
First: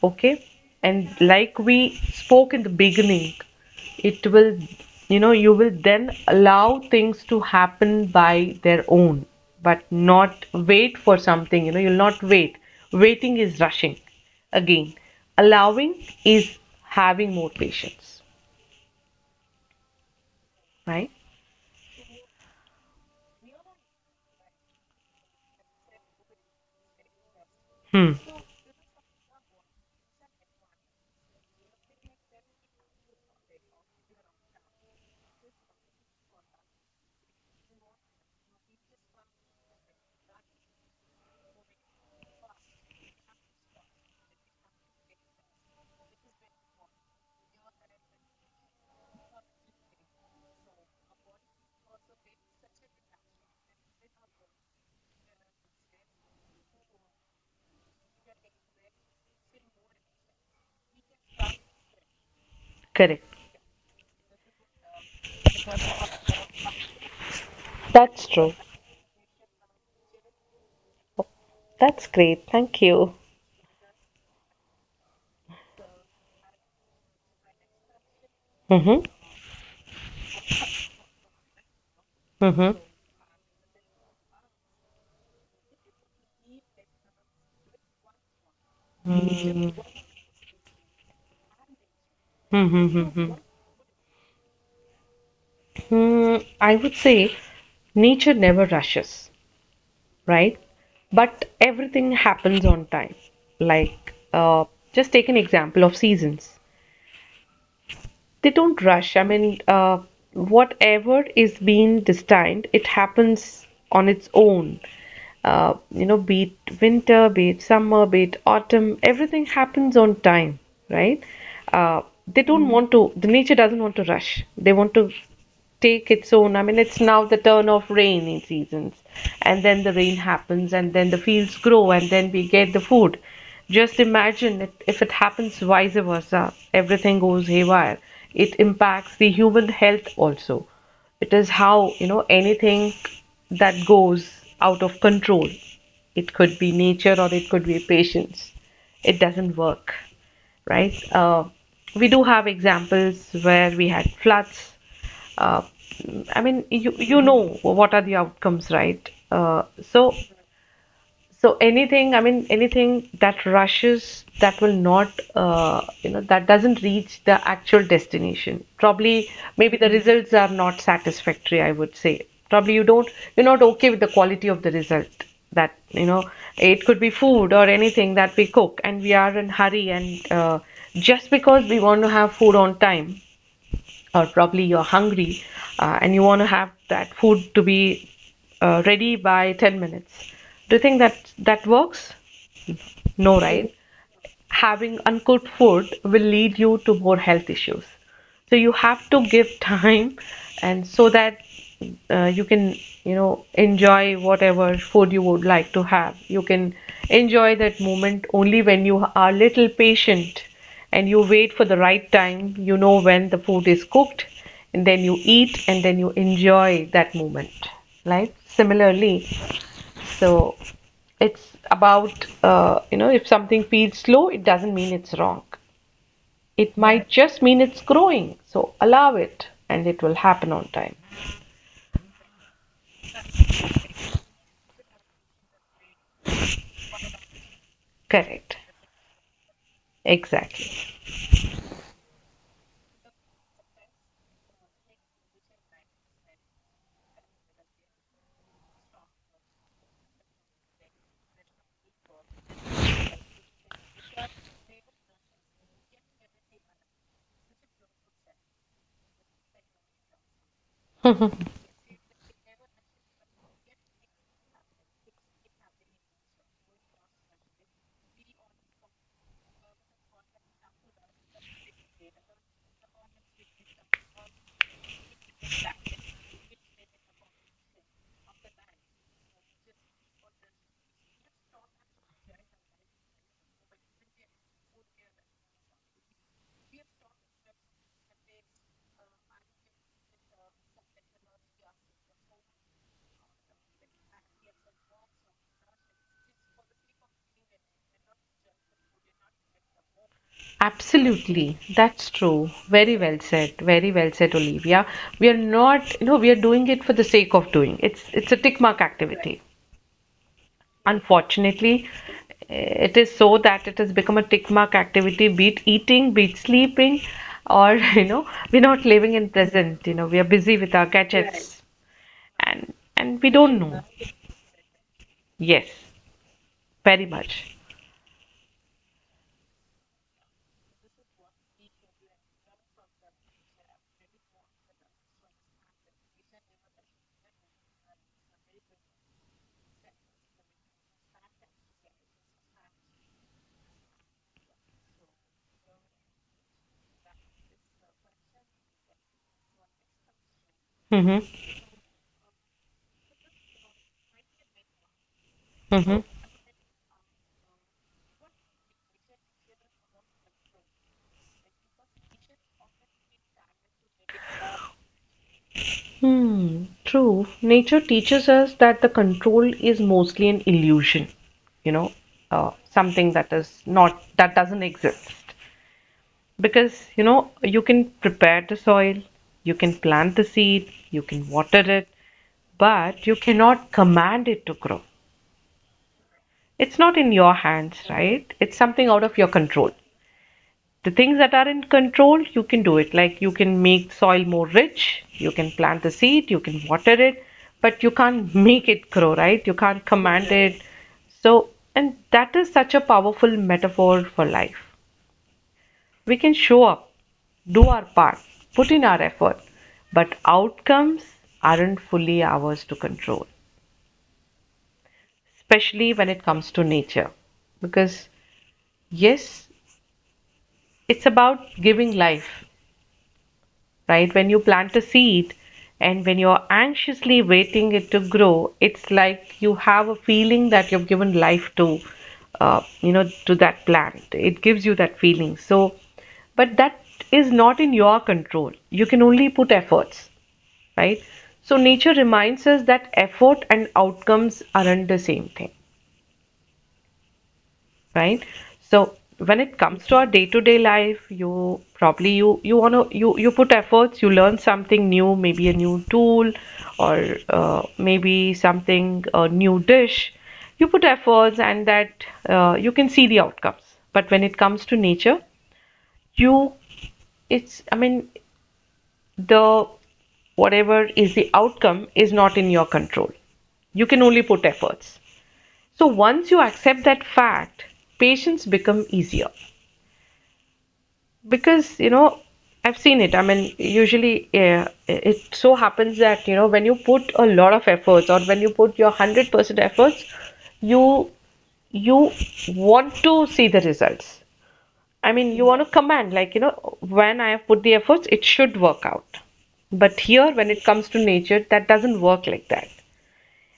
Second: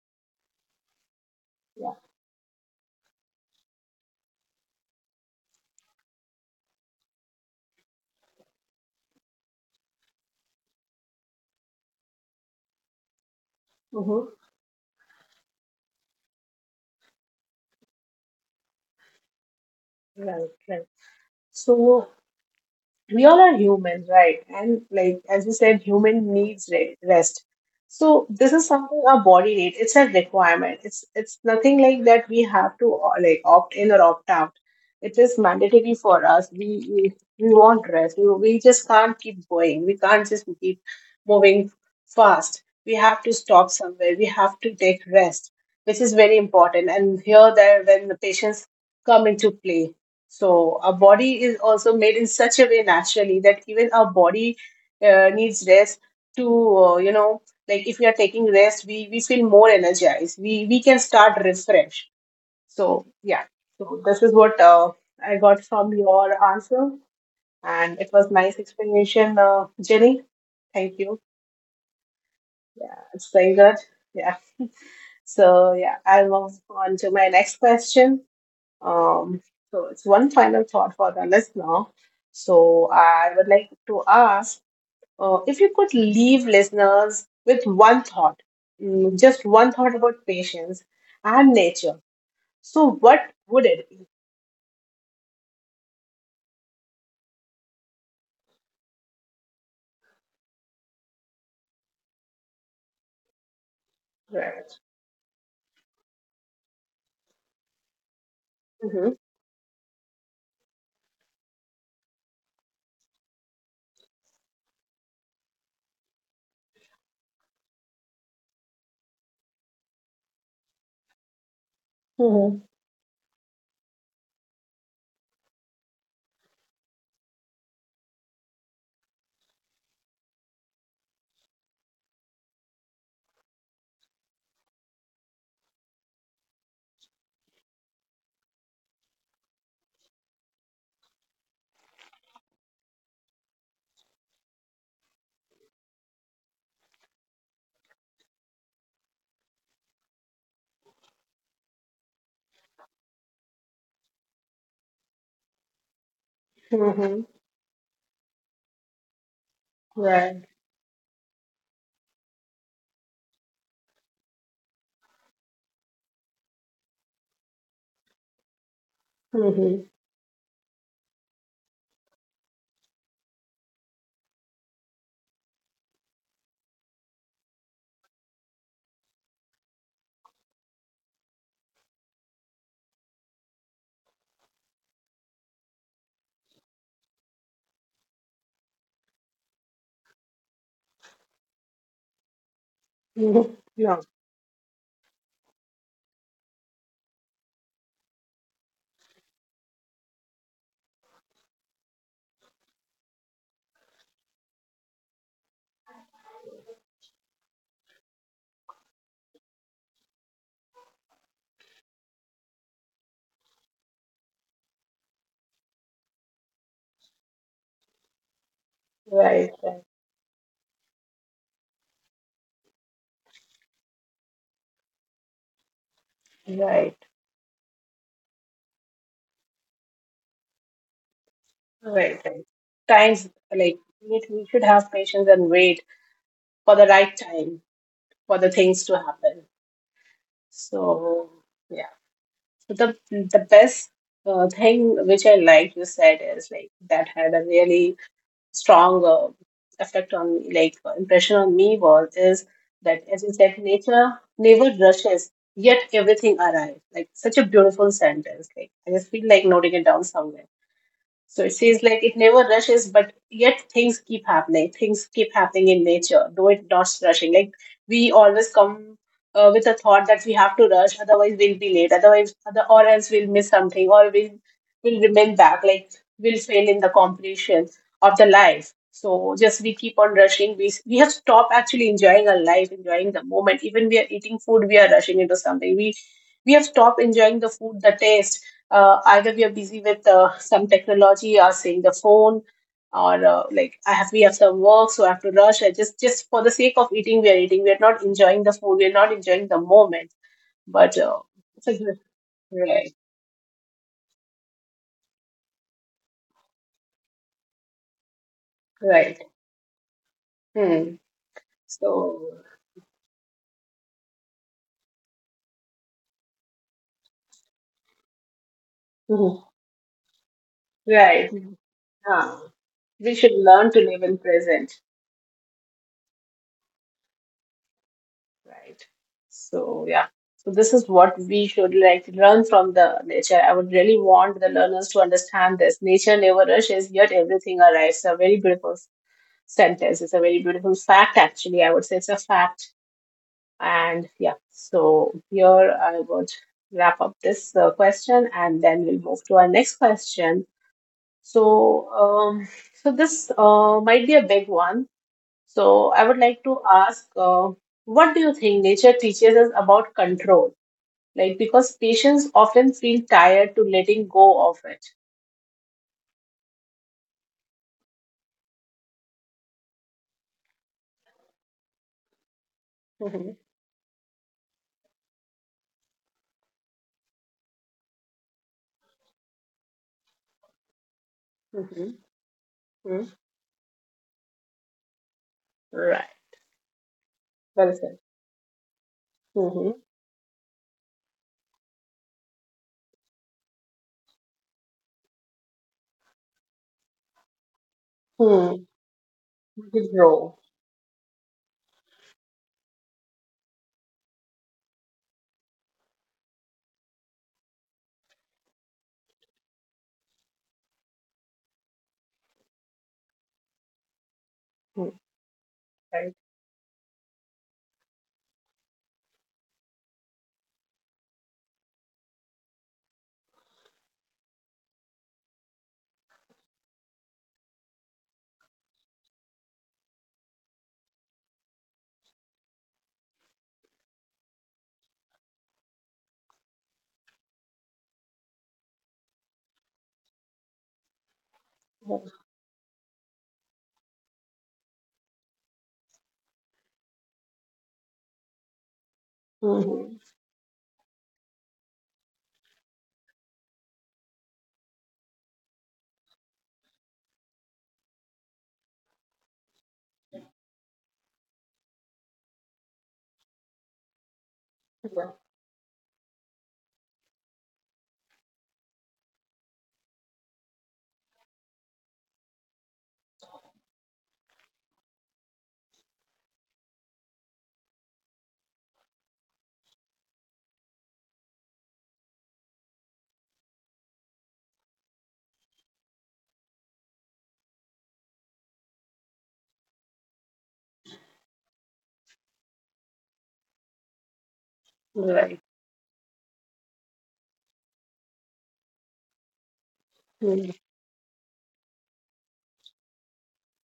Speaker 2: okay. And like we
Speaker 1: Yeah.
Speaker 2: spoke in the beginning, it will you know you will then allow things to happen by their own, but not wait for something. You'll not wait. Waiting is rushing
Speaker 1: Mm-hmm.
Speaker 2: again. Allowing is having more patience.
Speaker 1: Right, right.
Speaker 2: Right.
Speaker 1: So, we all are human, right? And like as you said, human needs rest. So
Speaker 2: Hmm.
Speaker 1: this is something our body needs. It's a requirement. It's nothing like that we have to like opt in or opt out. It is mandatory for us. We want rest. We just can't keep going. We can't just keep moving fast. We have to stop somewhere. We have to take rest, which is very important. And here, there, when the patients come into play, so our body is also made in such a way naturally that even our body needs rest to, you know, like if we are taking rest, we feel more energized. We can start refresh. So
Speaker 2: Correct.
Speaker 1: yeah, so this is what I got from your answer, and it was
Speaker 2: That's true.
Speaker 1: nice explanation, Jenny. Thank you.
Speaker 2: That's great. Thank
Speaker 1: Yeah,
Speaker 2: you.
Speaker 1: it's very good. Yeah. So yeah, I'll move on to my next question.
Speaker 2: Mm-hmm.
Speaker 1: Um, so, it's one final thought for the listener.
Speaker 2: Mm-hmm.
Speaker 1: So I would like to ask, if you could leave listeners with one thought, mm, just one thought about patience and nature. So
Speaker 2: Mm-hmm.
Speaker 1: what
Speaker 2: Mm-hmm.
Speaker 1: would it be?
Speaker 2: Hmm, I would say nature never rushes, right? But everything happens on time. Like,
Speaker 1: Right.
Speaker 2: just take an example of seasons. They don't
Speaker 1: Mm-hmm.
Speaker 2: rush. I mean, whatever is being destined, it happens on its own. Be it winter, be it summer, be it autumn, everything happens on time, right? Uh, they
Speaker 1: Mm-hmm.
Speaker 2: don't Mm. want to, the nature doesn't want to rush. They want to take its own. I mean, it's now the turn of rainy seasons, and then the rain happens, and then the fields grow, and then we get the food. Just imagine it, if it happens vice versa, everything goes haywire. It impacts the human health also. It is how, anything that goes out of control, it could be nature or it could be patience, it doesn't work, right? We do have examples where we had floods. Uh, I mean, you
Speaker 1: Mm-hmm.
Speaker 2: know what are the outcomes, right? Uh, so
Speaker 1: Right.
Speaker 2: so anything, I mean, anything that rushes, that will not, you know, that doesn't reach the actual destination. Probably, maybe
Speaker 1: Mm-hmm.
Speaker 2: the results are not satisfactory, I would say. Probably you're not okay with the quality of the result. That, it could be food or anything that we cook, and we are in hurry, and just because we want to have food on time, or probably you're hungry, and you want to have that food to be ready by 10 minutes. Do you think that that works? No,
Speaker 1: Mm-hmm.
Speaker 2: right?
Speaker 1: No.
Speaker 2: Having uncooked food will lead you to more health issues. So you have to give time, and so that you can, enjoy whatever food you would like to have. You can enjoy that moment only when you are little patient, and you wait for the right time. You know when the food is cooked, and then you eat, and then you enjoy that moment, right? Similarly,
Speaker 1: Right. Right.
Speaker 2: so it's about, if something feels slow, it doesn't mean it's wrong. It, right,
Speaker 1: Right.
Speaker 2: might just mean it's growing. So allow it, and it will happen on time.
Speaker 1: Right. Right. Times, like, we should have patience and wait for the right time for the
Speaker 2: Correct.
Speaker 1: things to happen.
Speaker 2: Exactly.
Speaker 1: So, yeah. The best thing which I like you said is like that had a really strong effect on me, like impression on me was is that, as you said, nature never rushes, yet everything arrives. Like, such a beautiful sentence. Like, I just feel like noting it down somewhere. So it says like it never rushes, but yet things keep happening. Things keep happening in nature, though it's not rushing. Like, we always come with a thought that we have to rush, otherwise we'll be late. Otherwise, or else we'll miss something, or we'll will remain back. Like we'll fail in the completion of the life. So just we keep on rushing. We have stopped actually enjoying our life, enjoying the moment. Even we are eating food, we are rushing into something. We have stopped enjoying the food, the taste, either we are busy with some technology or saying the phone or like I have we have some work so I have to rush. I just for the sake of eating, we are eating, we are not enjoying the food, we are not enjoying the moment. But
Speaker 2: Absolutely. That's true.
Speaker 1: right.
Speaker 2: Very well said. Very well said, Olivia. We are not, we are doing it for the sake of doing. It's a tick mark
Speaker 1: Right.
Speaker 2: activity.
Speaker 1: Hmm.
Speaker 2: Unfortunately,
Speaker 1: So
Speaker 2: it is so that it has become a tick mark activity, be it eating, be it sleeping, or we're not living in
Speaker 1: mhm.
Speaker 2: present, we are busy with our, right,
Speaker 1: Right.
Speaker 2: gadgets,
Speaker 1: Ah.
Speaker 2: and
Speaker 1: We
Speaker 2: and we
Speaker 1: should
Speaker 2: don't
Speaker 1: learn to
Speaker 2: know.
Speaker 1: live in present.
Speaker 2: Yes, very much.
Speaker 1: Right. So, yeah. So, this is what we should like learn from the nature. I would really want the learners to understand this. Nature never rushes, yet everything arrives. A very beautiful sentence. It's a very beautiful fact, actually. I would say it's a fact. And yeah, so here I would wrap up this question, and then we'll move to our next question.
Speaker 2: Mm-hmm.
Speaker 1: So, so this might be a big one, so
Speaker 2: Mm-hmm.
Speaker 1: I would like to ask, what do you think nature teaches us about control? Like, because patients often feel tired to letting go of it.
Speaker 2: Hmm, true. Nature teaches us that the control is mostly an illusion, you know, something that
Speaker 1: Mhm,
Speaker 2: is not that doesn't exist. Because you can prepare the soil, you can plant the seed, you can water
Speaker 1: mhm,
Speaker 2: it,
Speaker 1: mhm.
Speaker 2: but you cannot command it to grow.
Speaker 1: Right.
Speaker 2: It's not in your
Speaker 1: Well
Speaker 2: hands,
Speaker 1: said.
Speaker 2: right? It's something out of your control.
Speaker 1: Mm-hmm.
Speaker 2: The things that are in control, you can do it, like, you can make soil more rich, you can plant the seed, you can water it, but you can't
Speaker 1: Hmm.
Speaker 2: make it grow, right? You
Speaker 1: Let
Speaker 2: can't
Speaker 1: it
Speaker 2: command
Speaker 1: grow.
Speaker 2: it. So, and that is such a powerful metaphor for life. We can show up, do our part, put in our effort, but outcomes aren't fully ours to control,
Speaker 1: Hmm.
Speaker 2: especially when
Speaker 1: Right.
Speaker 2: it comes to nature. Because, yes, it's about giving life, right? When you plant a seed and when you're anxiously waiting it to grow, it's like you have a feeling that you've given life to. To that plant, it gives you that feeling. So, but that is not in your control. You can only put efforts, right? So nature reminds us that effort and outcomes aren't the same thing, right? So when it comes to
Speaker 1: Mhm.
Speaker 2: our day-to-day life, you probably you wanna you put efforts, you learn something new, maybe a new tool, or maybe something a new dish. You put efforts, and that you can see the outcomes. But when it comes to
Speaker 1: Yeah.
Speaker 2: nature, you it's I mean, the whatever is the outcome is not in your control. You can only put efforts. So once you accept that fact, patients become easier, because I've seen it. I mean, usually, it so happens that, when you put a lot of efforts, or when you put your 100% efforts, you you want to see the results. I mean,
Speaker 1: Right.
Speaker 2: you want to command, like, when I have put the efforts, it should work out. But here,
Speaker 1: Hmm.
Speaker 2: when it comes to nature, that doesn't work like that.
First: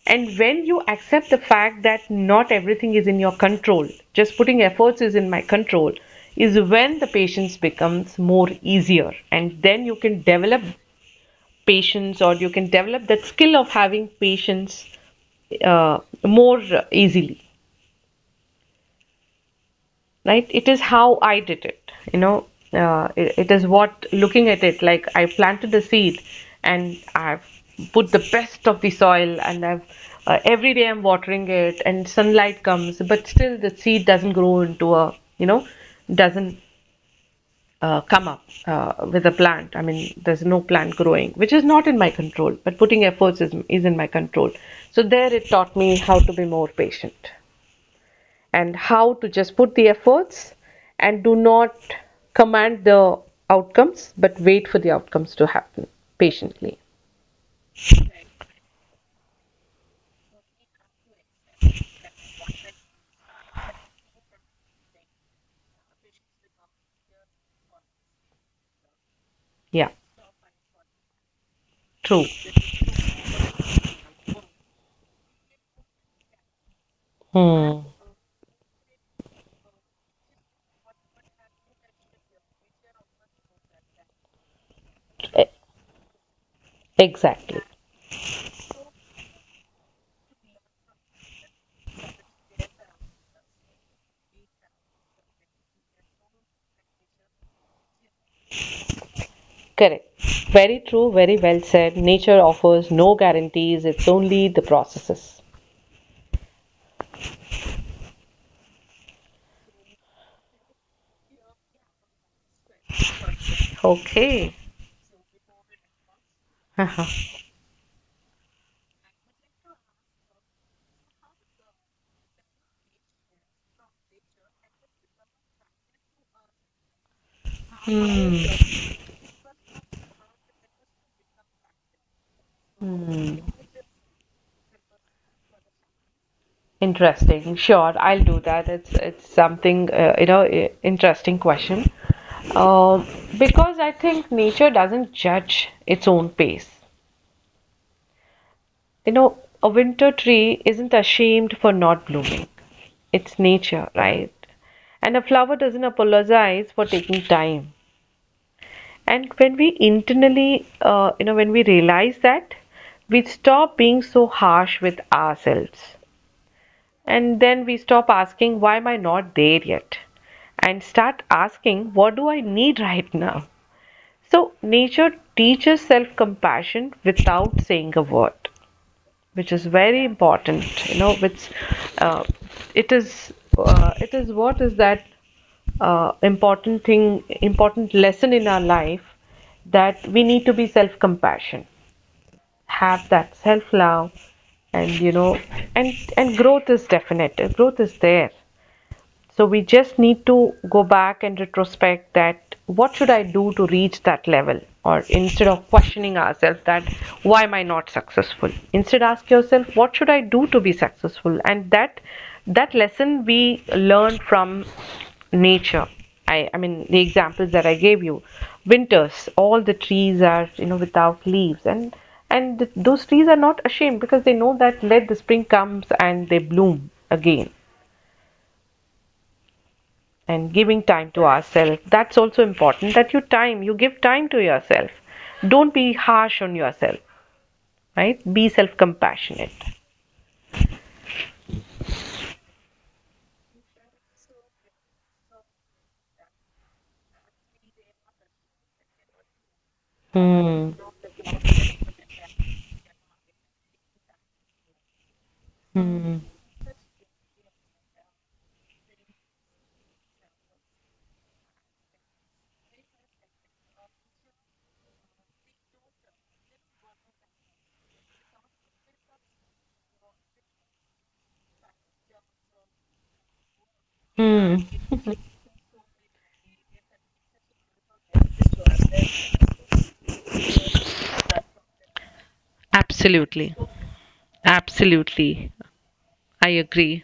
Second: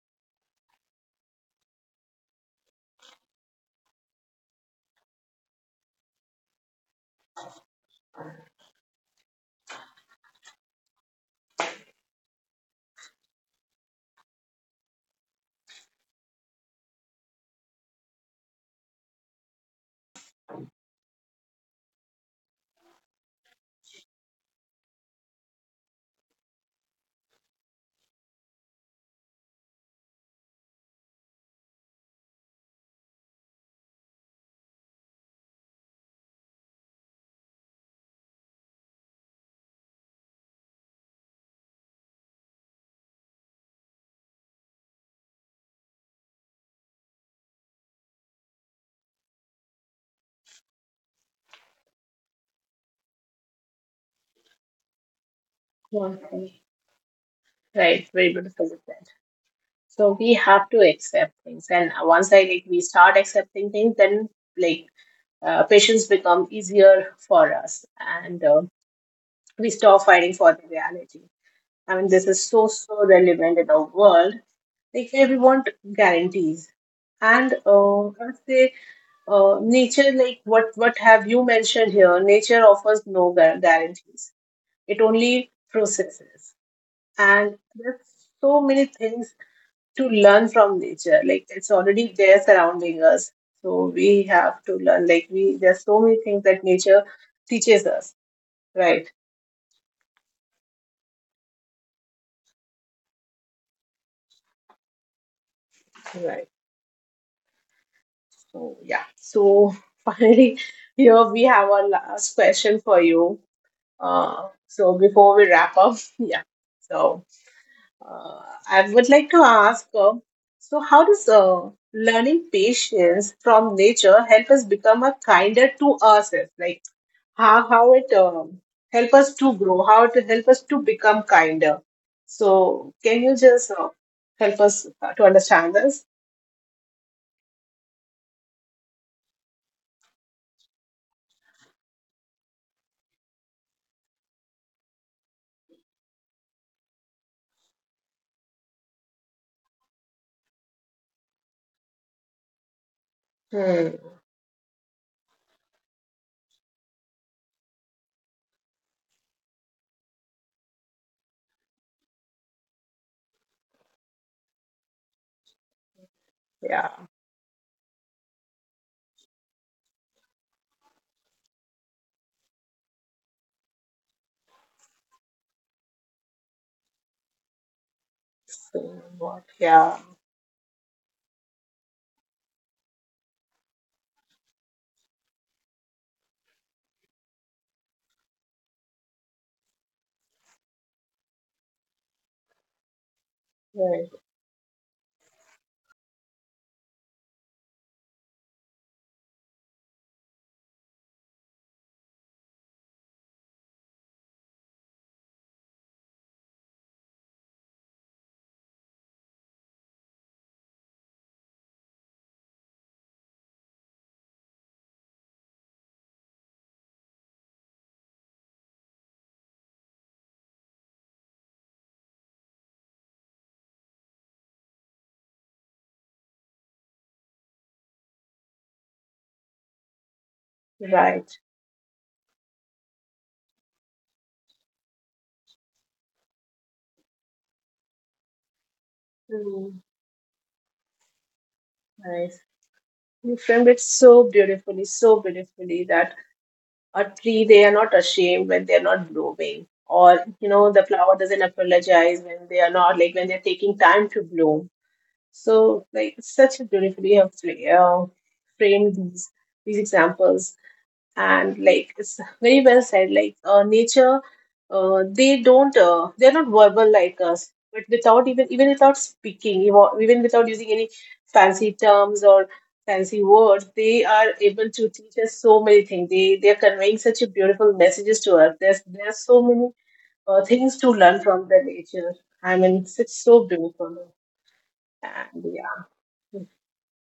Speaker 2: And when you accept the fact that not everything is in your control, just putting efforts is in my control, is when the patience becomes more easier. And then you can develop patience, or you can develop that skill of having patience more easily. Right? It is how I did it. It is what looking at it, like, I planted the seed, and I've put the best of the soil, and I've every day I'm watering it, and sunlight comes, but still the seed doesn't grow into a, doesn't, come up, with a plant. I mean, there's no plant growing, which is not in my control, but putting efforts is in my control. So there it taught me how to be more patient, and how to just put the efforts, and do not command the outcomes, but wait for the outcomes to happen
Speaker 1: Yeah.
Speaker 2: patiently.
Speaker 1: Right. Very beautiful said. So we have to accept things, and once I like we start accepting things, then like patients become easier for us, and we
Speaker 2: Yeah,
Speaker 1: stop fighting for the reality. I mean,
Speaker 2: true.
Speaker 1: this is so, so relevant in our world. Like, where we want guarantees. And
Speaker 2: Hmm.
Speaker 1: I would say, nature, like what have you mentioned here, nature offers no guarantees. It
Speaker 2: E-
Speaker 1: only processes.
Speaker 2: Exactly.
Speaker 1: And there's so many things to learn from nature. Like, it's already there surrounding us. So we have to learn. Like, we, there's so many things that nature teaches us. Right,
Speaker 2: Correct. Very true, very well said. Nature offers no guarantees, it's only the processes.
Speaker 1: right. So yeah. So finally, here we have our last question for you.
Speaker 2: Okay.
Speaker 1: So before we wrap up, yeah. So uh, I would like to ask, so how does learning patience from nature help us become a kinder to ourselves? Like how it help us to grow, how to help us to become kinder. So can you just help us to understand this?
Speaker 2: Interesting. Sure, I'll do that. It's something interesting question. Uh, because I think nature doesn't judge its own pace. You know, a winter tree isn't ashamed for not blooming. It's nature,
Speaker 1: Hmm.
Speaker 2: right? And a flower doesn't apologize for taking time. And when we internally, you know, when we realize that, we stop being so harsh with ourselves.
Speaker 1: Yeah.
Speaker 2: And then we stop asking, why am I not there yet? And start asking, what do I need right now? So, nature teaches self compassion without saying a word,
Speaker 1: So what?
Speaker 2: which is
Speaker 1: Yeah.
Speaker 2: very important. Which, uh, it is, it is what is that, important thing, important lesson in our life that we need to be self compassion, have that self
Speaker 1: Right,
Speaker 2: love, and you know, and growth is definite. Growth is there, so we just need to go back and retrospect that what should I do to reach that level? Or instead of questioning ourselves that why am I not successful? Instead ask yourself what should I do to be successful? And that lesson we learn from nature. I mean the examples that I gave you. Winters, all the trees are, without leaves, and those trees are not ashamed, because they know that let the spring comes and they bloom again. And giving time to
Speaker 1: right.
Speaker 2: ourselves, that's also important, that you time you give time to yourself. Don't be harsh on yourself, right? Be self compassionate.
Speaker 1: Mm, nice. You framed it so beautifully that a tree, they are not ashamed when they're not blooming. Or, you
Speaker 2: Hmm.
Speaker 1: know, the flower doesn't apologize when they are not, like when they're taking time to bloom. So, like,
Speaker 2: Hmm.
Speaker 1: such a beautifully have framed these examples. And like it's very well said, like nature they don't they're not verbal like us, but without even without speaking, even without using any fancy terms or fancy words, they are
Speaker 2: Hmm.
Speaker 1: able to teach us so many things. They are conveying such a beautiful messages to us. There's so many things to learn from the nature. I mean, it's so
Speaker 2: Absolutely.
Speaker 1: beautiful. And
Speaker 2: Absolutely.
Speaker 1: yeah,
Speaker 2: I agree.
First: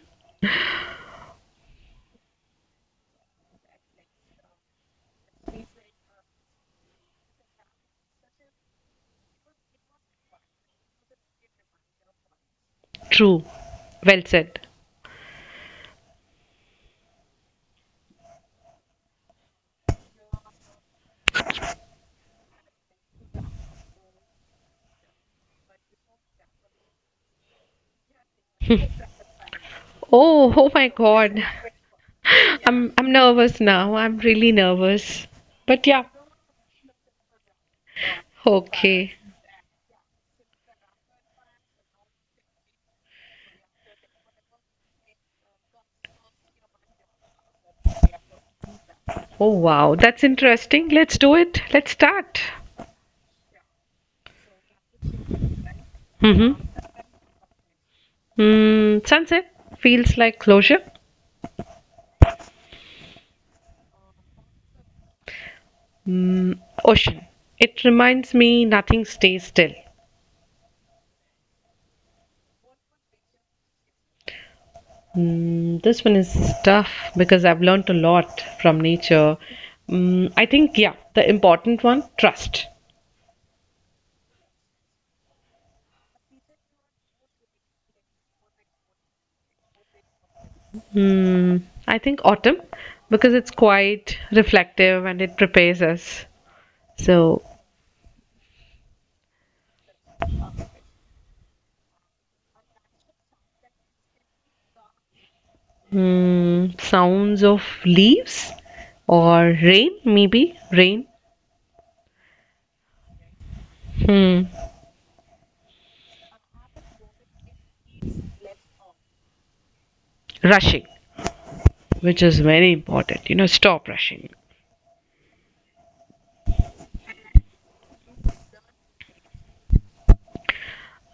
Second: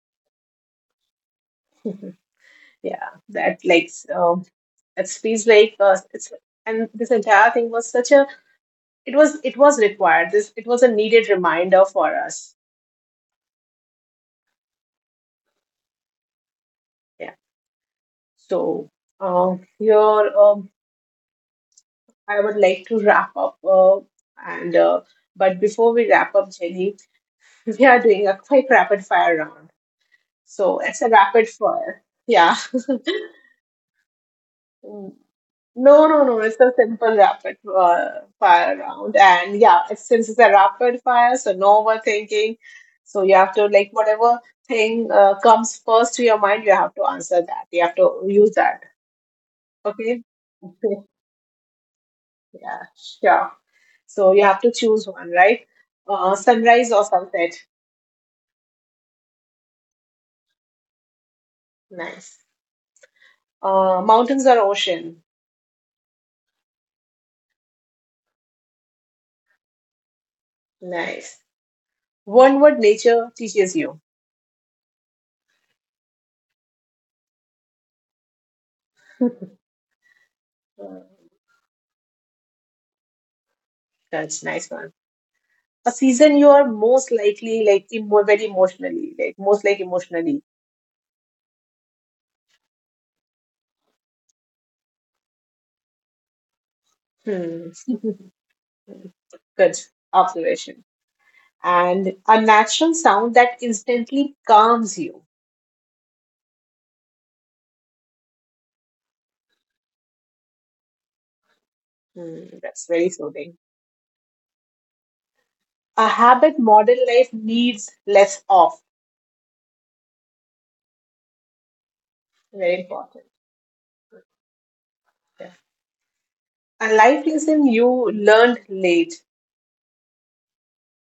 Speaker 1: yeah, that like that speaks like it's and this entire thing was such a it was required this, it was a needed reminder for us.
Speaker 2: True. Well said.
Speaker 1: Yeah. So here I would like to wrap up and but before we wrap up, Jenny. We are doing a quick rapid fire round.
Speaker 2: Oh, oh
Speaker 1: So
Speaker 2: my
Speaker 1: it's a
Speaker 2: God.
Speaker 1: rapid fire. Yeah.
Speaker 2: I'm nervous now. I'm really nervous. But yeah.
Speaker 1: No, no, no. It's a simple rapid fire
Speaker 2: Okay.
Speaker 1: round. And yeah, it's, since it's a rapid fire, so no overthinking. So you have to, like, whatever thing comes first to your mind, you have to answer that. You have to use that.
Speaker 2: Oh wow. That's
Speaker 1: Okay?
Speaker 2: interesting.
Speaker 1: Okay.
Speaker 2: Let's do it. Let's start.
Speaker 1: Yeah, sure. So you have to choose one, right?
Speaker 2: Mm-hmm.
Speaker 1: Sunrise or sunset?
Speaker 2: Sunset feels like closure.
Speaker 1: Nice. Mountains or ocean?
Speaker 2: Mm, ocean. It reminds me nothing stays still.
Speaker 1: Nice. One word nature teaches you.
Speaker 2: This one is tough, because I've learned a lot from nature. I think, yeah,
Speaker 1: Uh,
Speaker 2: the important one, trust.
Speaker 1: that's nice one. A season you are most likely like very emotionally, like most like emotionally.
Speaker 2: I think autumn, because it's quite reflective and it prepares us. So,
Speaker 1: Hmm. Good observation. And a natural sound that instantly calms you.
Speaker 2: sounds of leaves or rain, maybe rain.
Speaker 1: Hmm. That's very soothing.
Speaker 2: Hmm,
Speaker 1: A habit modern life needs less of.
Speaker 2: rushing, which is very
Speaker 1: Very important.
Speaker 2: important. Stop rushing.
Speaker 1: Yeah. A life lesson you learned late.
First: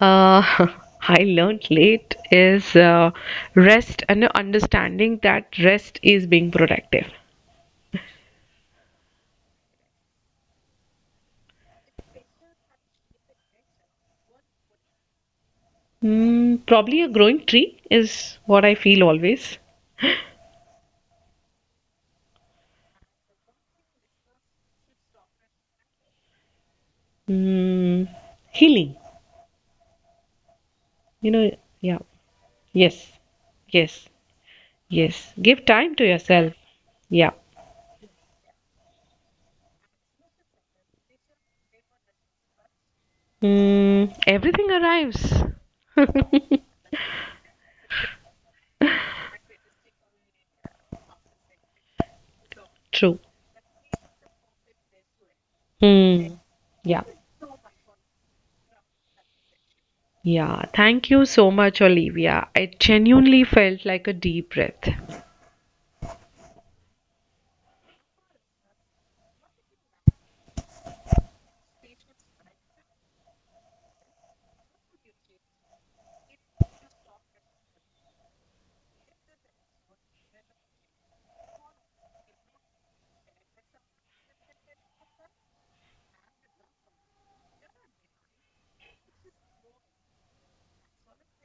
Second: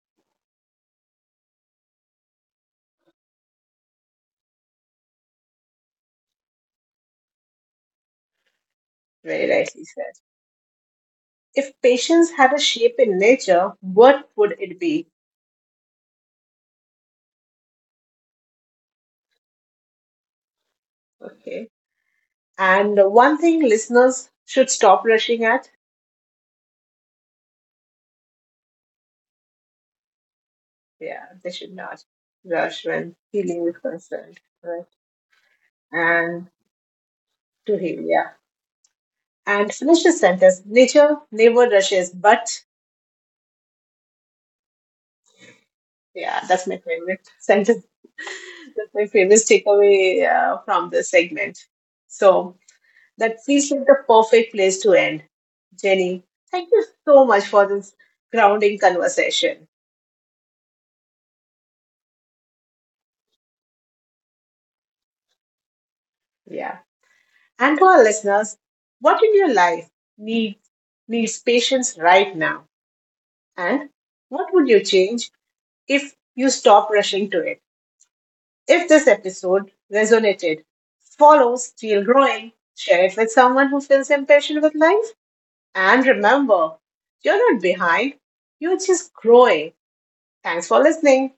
Speaker 2: uh, I learned late is rest and understanding that rest is being productive.
Speaker 1: Very rightly said. If patience had a shape in nature, what would it be?
Speaker 2: Probably a growing tree is what I feel always.
Speaker 1: Okay. And one thing listeners should stop rushing at.
Speaker 2: Mm, healing, you
Speaker 1: Yeah,
Speaker 2: know,
Speaker 1: they should
Speaker 2: yeah,
Speaker 1: not rush
Speaker 2: yes,
Speaker 1: when healing is
Speaker 2: yes,
Speaker 1: concerned. Right.
Speaker 2: yes. Give time to
Speaker 1: And
Speaker 2: yourself. Yeah.
Speaker 1: to heal, yeah. And finish the sentence. Nature never rushes, but
Speaker 2: Everything arrives.
Speaker 1: yeah, that's my favorite sentence. That's my favorite takeaway from this segment. So
Speaker 2: True.
Speaker 1: that feels like the perfect place to end. Jenny,
Speaker 2: Hmm.
Speaker 1: thank you
Speaker 2: Yeah.
Speaker 1: so much for this grounding conversation.
Speaker 2: Yeah. Thank you so much, Olivia. It genuinely felt like a deep breath.
Speaker 1: Yeah. And to our listeners, what in your life needs needs patience right now? And what would you change if you stop rushing to it? If this episode resonated, follow Still Growing, share it with someone who feels impatient with life, and remember, you're not behind, you're just growing. Thanks for listening.